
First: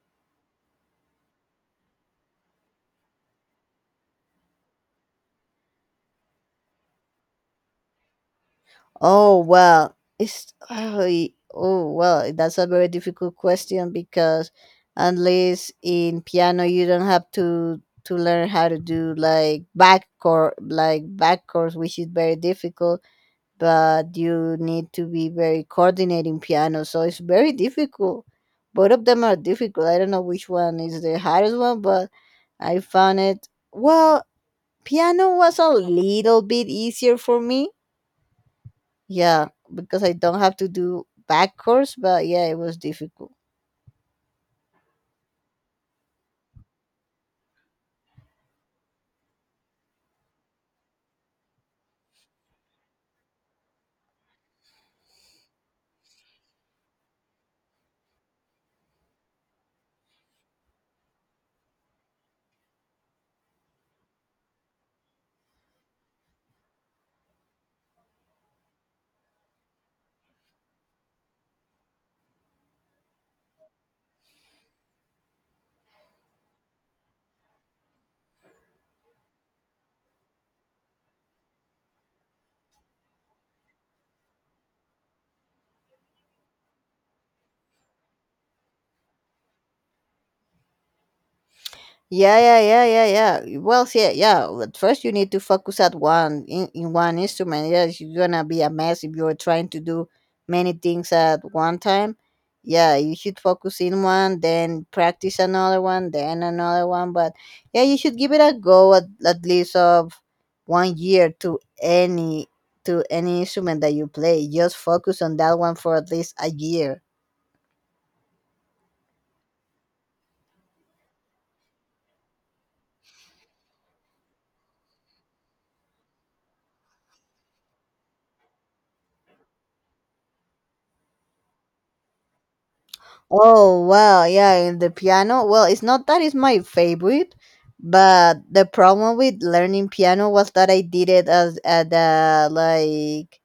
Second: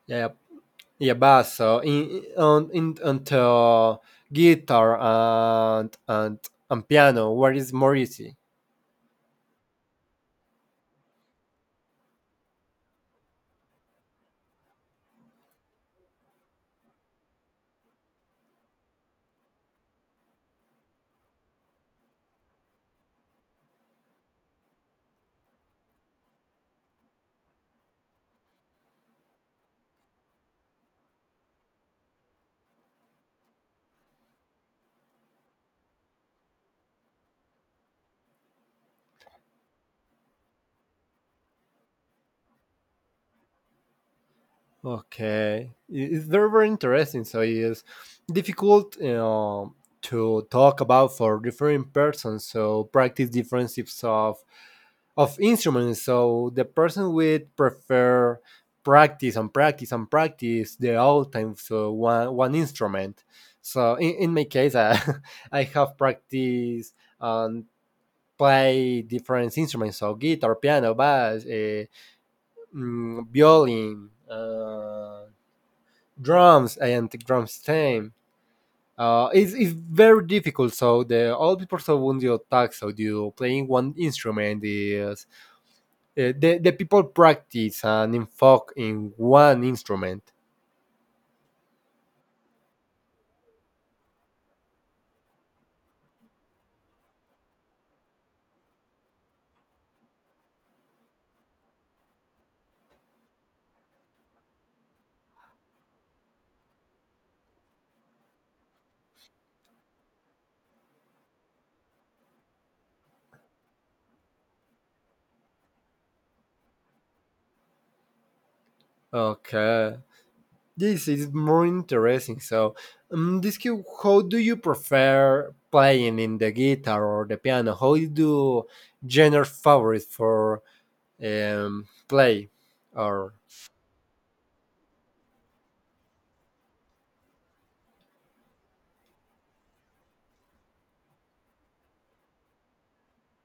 Speaker 2: Yeah, yeah, but so in on in until guitar and and piano, where is more easy?
Speaker 1: Oh well, that's a very difficult question because unless in piano you don't have to learn how to do like back chord like back chords, which is very difficult. But you need to be very coordinating piano, so it's very difficult. Both of them are difficult. I don't know which one is the hardest one, but I found it well. Piano was a little bit easier for me yeah, because I don't have to do back course, but yeah, it was difficult.
Speaker 2: Okay, it's very very interesting. So it's difficult, you know, to talk about for different persons. So practice different types of instruments. So the person would prefer practice and practice and practice the whole time so one one instrument. So in my case, I, I have practiced and play different instruments, so guitar, piano, bass, violin, drums, and drums stem. It's very difficult. So the all people so when you talk, so you playing one instrument is the people practice and invoke in one instrument.
Speaker 1: Yeah, yeah, yeah, yeah, yeah. Well, yeah, yeah. At first, you need to focus at one in one instrument. Yes, you're gonna be a mess if you're trying to do many things at one time. Yeah, you should focus in one, then practice another one, then another one. But yeah, you should give it a go at least of 1 year to any instrument that you play. Just focus on that one for at least a year.
Speaker 2: Okay, this is more interesting. So, this kid, how do you prefer playing in the guitar or the piano? How do genre favorite for play or
Speaker 1: Oh well, yeah, in the piano. Well, it's not that it's my favorite, but the problem with learning piano was that I did it as at like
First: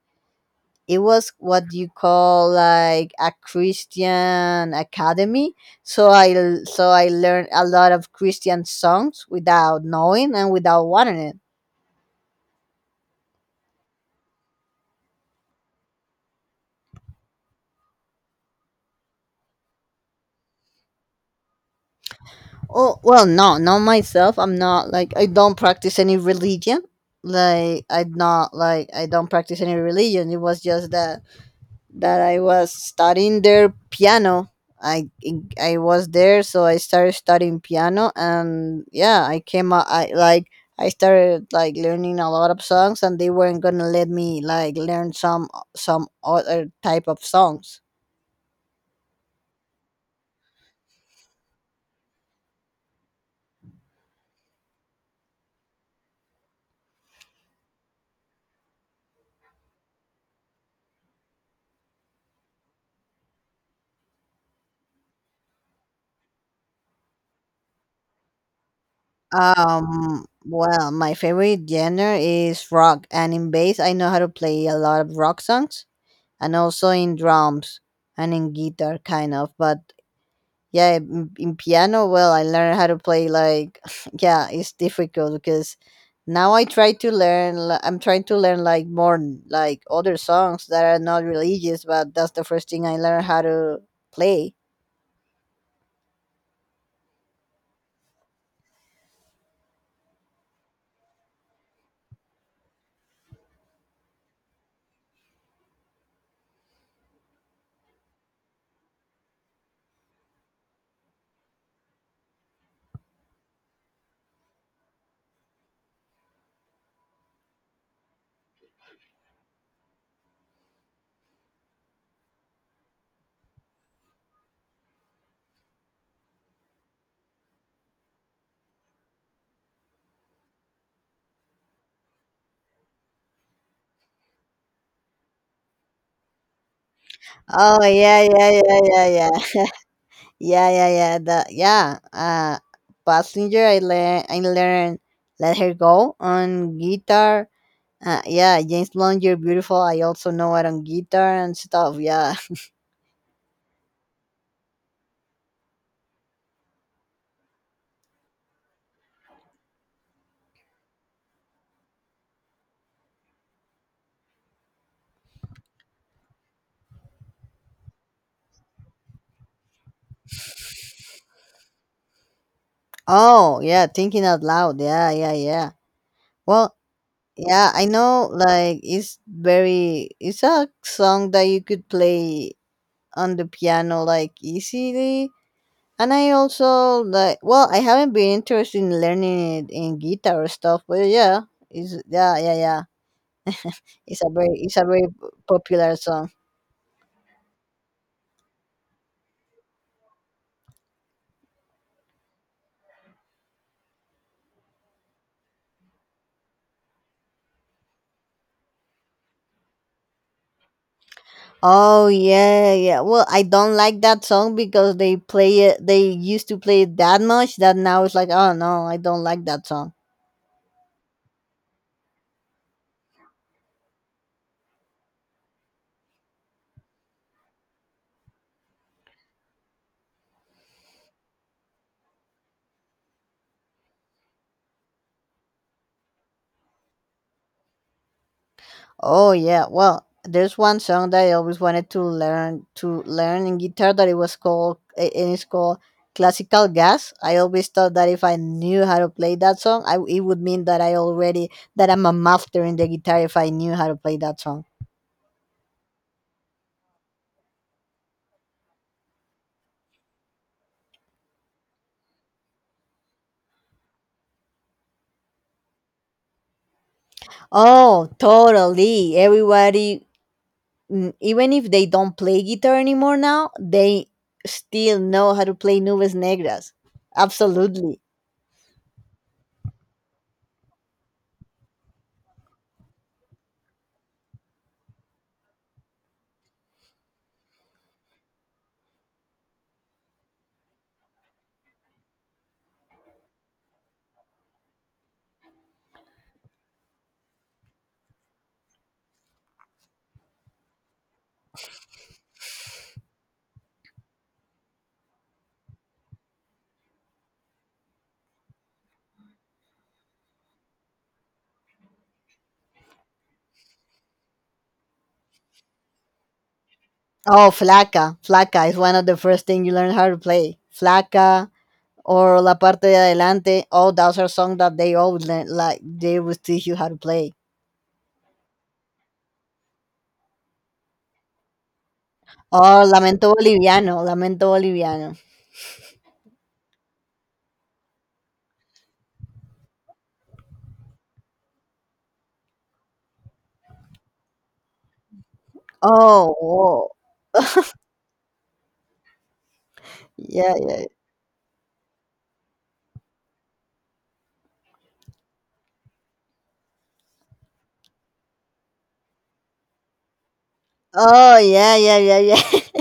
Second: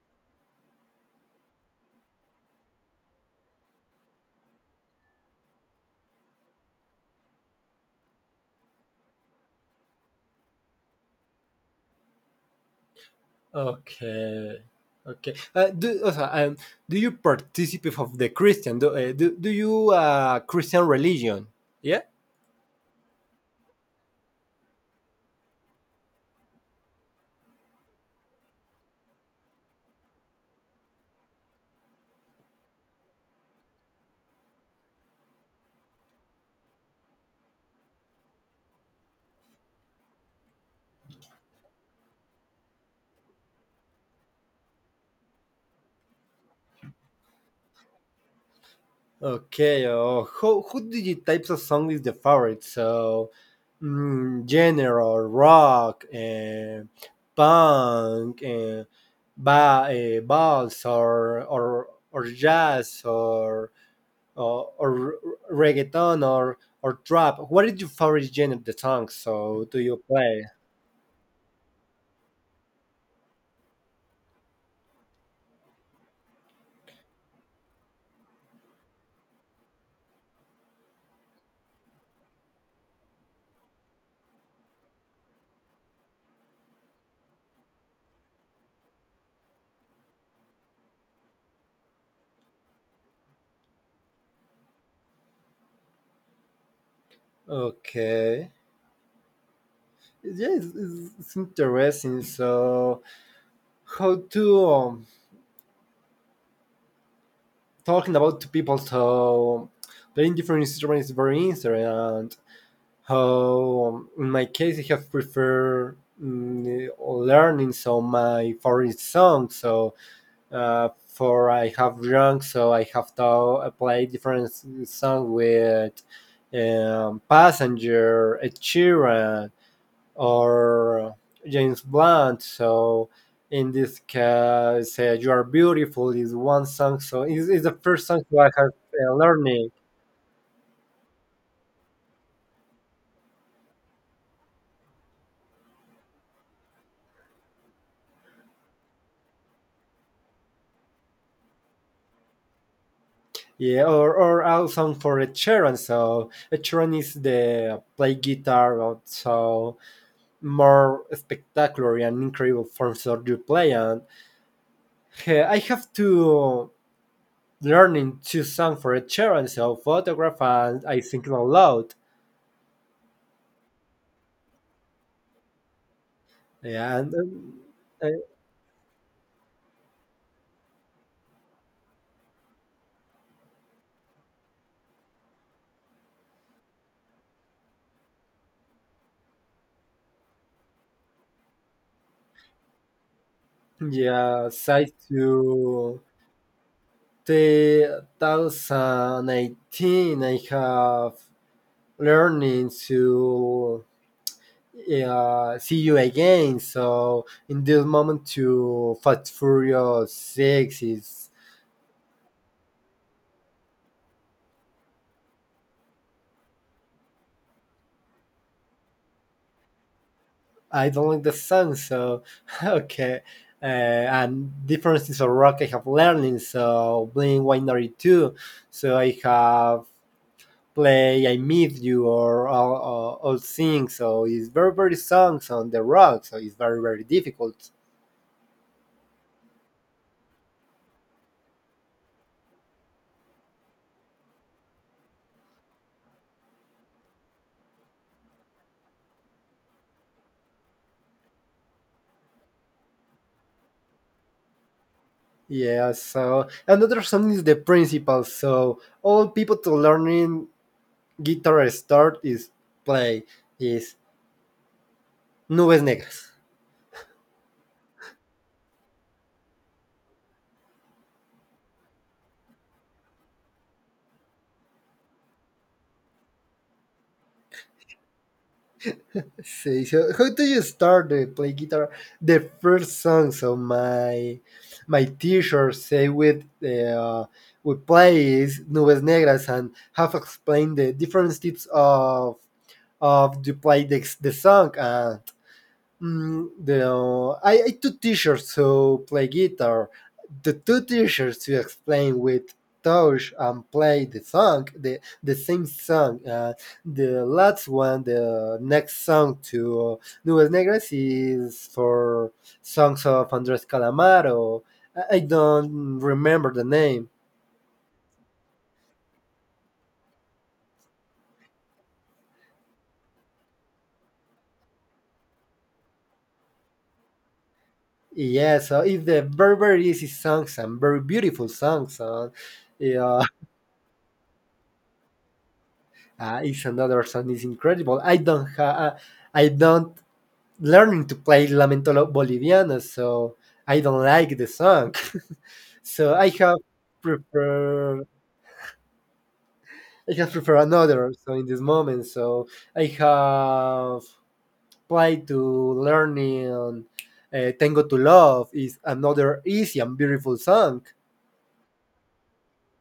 Speaker 1: it was what you call like a Christian academy. So so I learned a lot of Christian songs without knowing and without wanting it.
Speaker 2: okay, okay. Do also, do you participate of the Christian? Do, do, do you Christian religion? Yeah.
Speaker 1: Oh well, no, not myself. I'm not like I don't practice any religion. Like I'm not like I don't practice any religion. It was just that I was studying their piano. I I was there, so I started studying piano, and yeah, I came out. I like I started like learning a lot of songs, and they weren't gonna let me like learn some other type of songs.
Speaker 2: Okay. Who do you types of song is the favorite? So, general rock, punk, ba balls or jazz or reggaeton or trap. What is your favorite genre of the songs? So do you play?
Speaker 1: Well, my favorite genre is rock, and in bass, I know how to play a lot of rock songs, and also in drums and in guitar, kind of. But yeah in piano well I learned how to play like yeah, it's difficult because now I try to learn I'm trying to learn like more like other songs that are not religious, but that's the first thing I learned how to play.
Speaker 2: Okay. Yeah, it's interesting. So, how to talking about to people so playing different instruments is very interesting. And how, in my case, I have preferred learning so my favorite song. So, for I have drunk, so I have to play different song with Passenger, Ed Sheeran or James Blunt. So in this case, "You Are Beautiful" is one song. So it's the
Speaker 1: Oh
Speaker 2: first
Speaker 1: yeah,
Speaker 2: song
Speaker 1: yeah,
Speaker 2: that I have
Speaker 1: yeah, yeah, yeah.
Speaker 2: learning.
Speaker 1: Yeah, yeah, yeah that yeah. Passenger I learn I learned Let Her Go on guitar. Yeah, James Blunt, "You're Beautiful" I also know it on guitar and stuff yeah.
Speaker 2: Yeah, or a song for a Sheeran. So a Sheeran is the play guitar, so more spectacular and incredible forms that you play. And I have to learning two songs for a Sheeran. So photograph and I think it aloud.
Speaker 1: Oh yeah, thinking out loud. Yeah, yeah, yeah. Well,
Speaker 2: Yeah, and. um,
Speaker 1: yeah, I know like it's very it's a song that you could play on the piano like easily. And I also like well, I haven't been interested in learning it in guitar or stuff, but yeah, it's yeah, yeah, yeah.
Speaker 2: Yeah,
Speaker 1: It's a
Speaker 2: side
Speaker 1: very popular
Speaker 2: to
Speaker 1: song.
Speaker 2: 2018, I have learning to see you again. So in this moment, to Fast Furious Six is
Speaker 1: Oh yeah, yeah. Well, I don't like that song because they play it. They used to play it that much that now it's like, oh no, I don't like that song.
Speaker 2: I don't like the song. So Okay, and differences of rock I have learning. So Blink One Ninety Two. So I have play "I Miss You" or all, things. So it's very very songs on the rock. So it's very very difficult.
Speaker 1: Oh yeah, well, there's one song that I always wanted to learn in guitar that it was called and it's called Classical Gas. I always thought that if I knew how to play that song, I, it would mean that I already that I'm a master in the guitar if I knew how to play that song.
Speaker 2: Yeah. So another song is the principle. So all people to learning guitar start is play is nubes negras.
Speaker 1: Oh, totally. Everybody, even if they don't play guitar anymore now, they still know how to play Nubes Negras. Absolutely.
Speaker 2: See, so how do you start to play guitar? The first song. So my teacher say with we play is nubes negras and have explained the different types of to play the song and the I two teachers who play guitar the two teachers who explain with touch and play the song the same song the last one the next song to nubes negras is for songs of Andres Calamaro. I don't remember the name.
Speaker 1: Oh, Flaca. Flaca is one of the first thing you learn how to play. Flaca or La Parte de Adelante. Oh, those are songs that they always learn, like they will teach you how to play.
Speaker 2: Yeah, so it's the very very easy songs and very beautiful songs. And
Speaker 1: Oh,
Speaker 2: yeah,
Speaker 1: Lamento Boliviano. Lamento Boliviano.
Speaker 2: is another song. It's incredible. I don't have, I don't learning to play Lamento Boliviano, so I don't like the song. So
Speaker 1: Oh, whoa.
Speaker 2: prefer, I have
Speaker 1: Yeah,
Speaker 2: prefer
Speaker 1: yeah.
Speaker 2: another. So in this moment, so I have applied to learning Tango to Love is another easy and beautiful song,
Speaker 1: Oh, yeah, yeah, yeah, yeah.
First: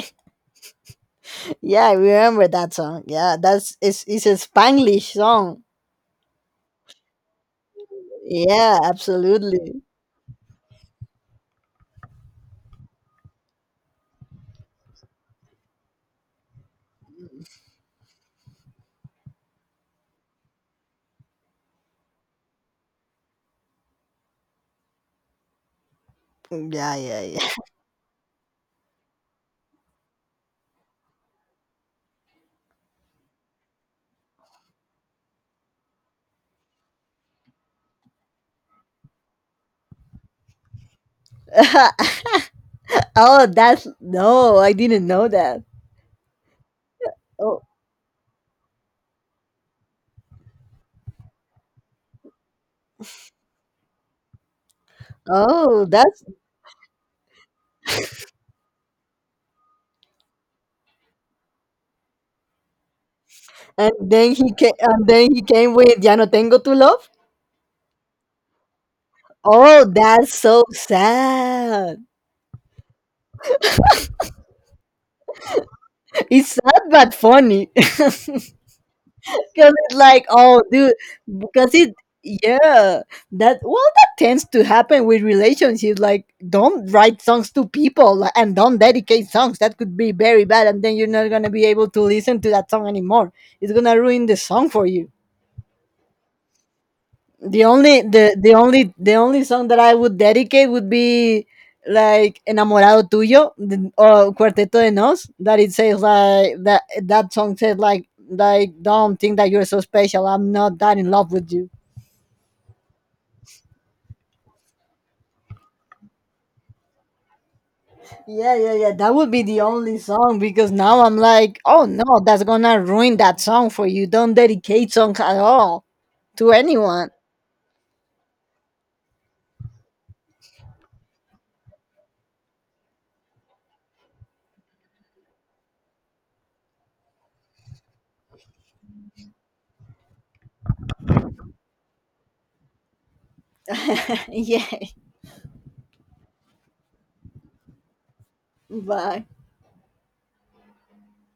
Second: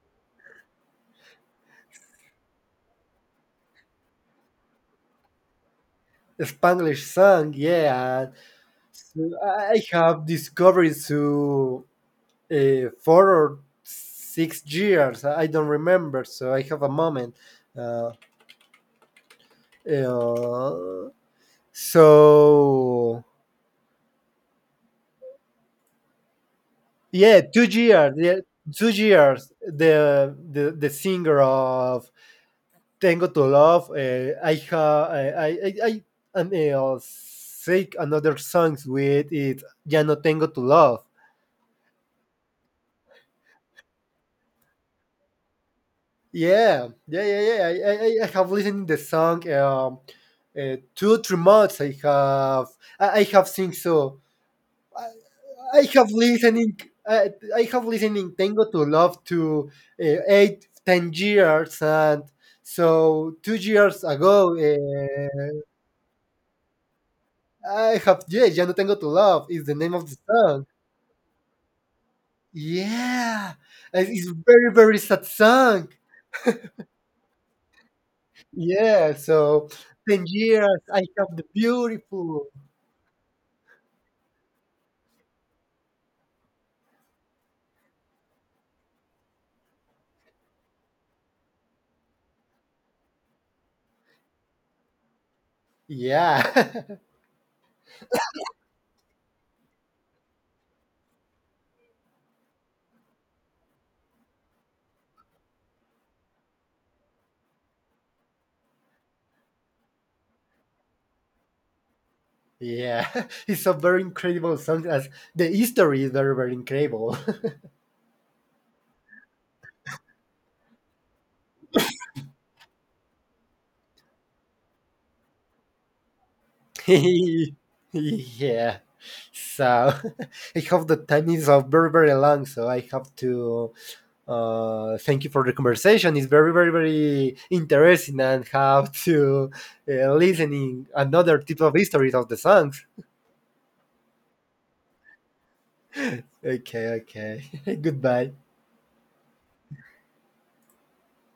Speaker 1: Yeah, I remember that song. Yeah, that's it's a Spanglish song.
Speaker 2: a Spanglish song, yeah.
Speaker 1: Yeah,
Speaker 2: So
Speaker 1: absolutely.
Speaker 2: I have discovered to 4 or 6 years. I don't remember, so I have a moment. Uh, uh, so
Speaker 1: Yeah,
Speaker 2: yeah,
Speaker 1: yeah,
Speaker 2: 2 years. Yeah, 2 years. The singer of Tengo to Love. I ha I and, take another songs with it. Ya no tengo to love.
Speaker 1: yeah. Oh, that's no, I didn't know that.
Speaker 2: Yeah, yeah,
Speaker 1: Oh.
Speaker 2: yeah, yeah. I have listened the song two, 3 months. I have, I have seen so.
Speaker 1: Oh,
Speaker 2: I have
Speaker 1: that's
Speaker 2: listening, I have listening Tango to Love to eight, 10 years, and so two
Speaker 1: and
Speaker 2: years
Speaker 1: then he
Speaker 2: ago,
Speaker 1: came and then he came with Ya no tengo tu love.
Speaker 2: I have yeah, Ya no Tengo to Love is the
Speaker 1: Oh,
Speaker 2: name of the
Speaker 1: that's so
Speaker 2: song.
Speaker 1: sad.
Speaker 2: Yeah, and it's very, very sad song.
Speaker 1: It's sad but funny.
Speaker 2: Yeah, so
Speaker 1: Because it's
Speaker 2: ten
Speaker 1: like, oh,
Speaker 2: years,
Speaker 1: dude,
Speaker 2: I have the
Speaker 1: because it,
Speaker 2: beautiful.
Speaker 1: yeah, that well, that tends to happen with relationships. Like, don't write songs to people like, and don't dedicate songs. That could be very bad, and then you're not gonna be able to listen to that song anymore. It's gonna ruin the song for you.
Speaker 2: Yeah,
Speaker 1: The only the only the only song that I would dedicate would be like "Enamorado Tuyo" or "Cuarteto de Nos." That it says like that song says like don't think that you're so special. I'm not that in love with you.
Speaker 2: yeah, it's a very incredible song. As the history is very, very incredible.
Speaker 1: Yeah, yeah, yeah. That would be the only song because now I'm like, oh no, that's gonna ruin that song for you. Don't dedicate song at all to anyone.
Speaker 2: Yeah, so I hope the time is very, very long. So I have to thank you for the conversation. It's very, very, very interesting and how to listening another type of histories of the songs.
Speaker 1: Yeah.
Speaker 2: Okay, okay, goodbye.
Speaker 1: Bye.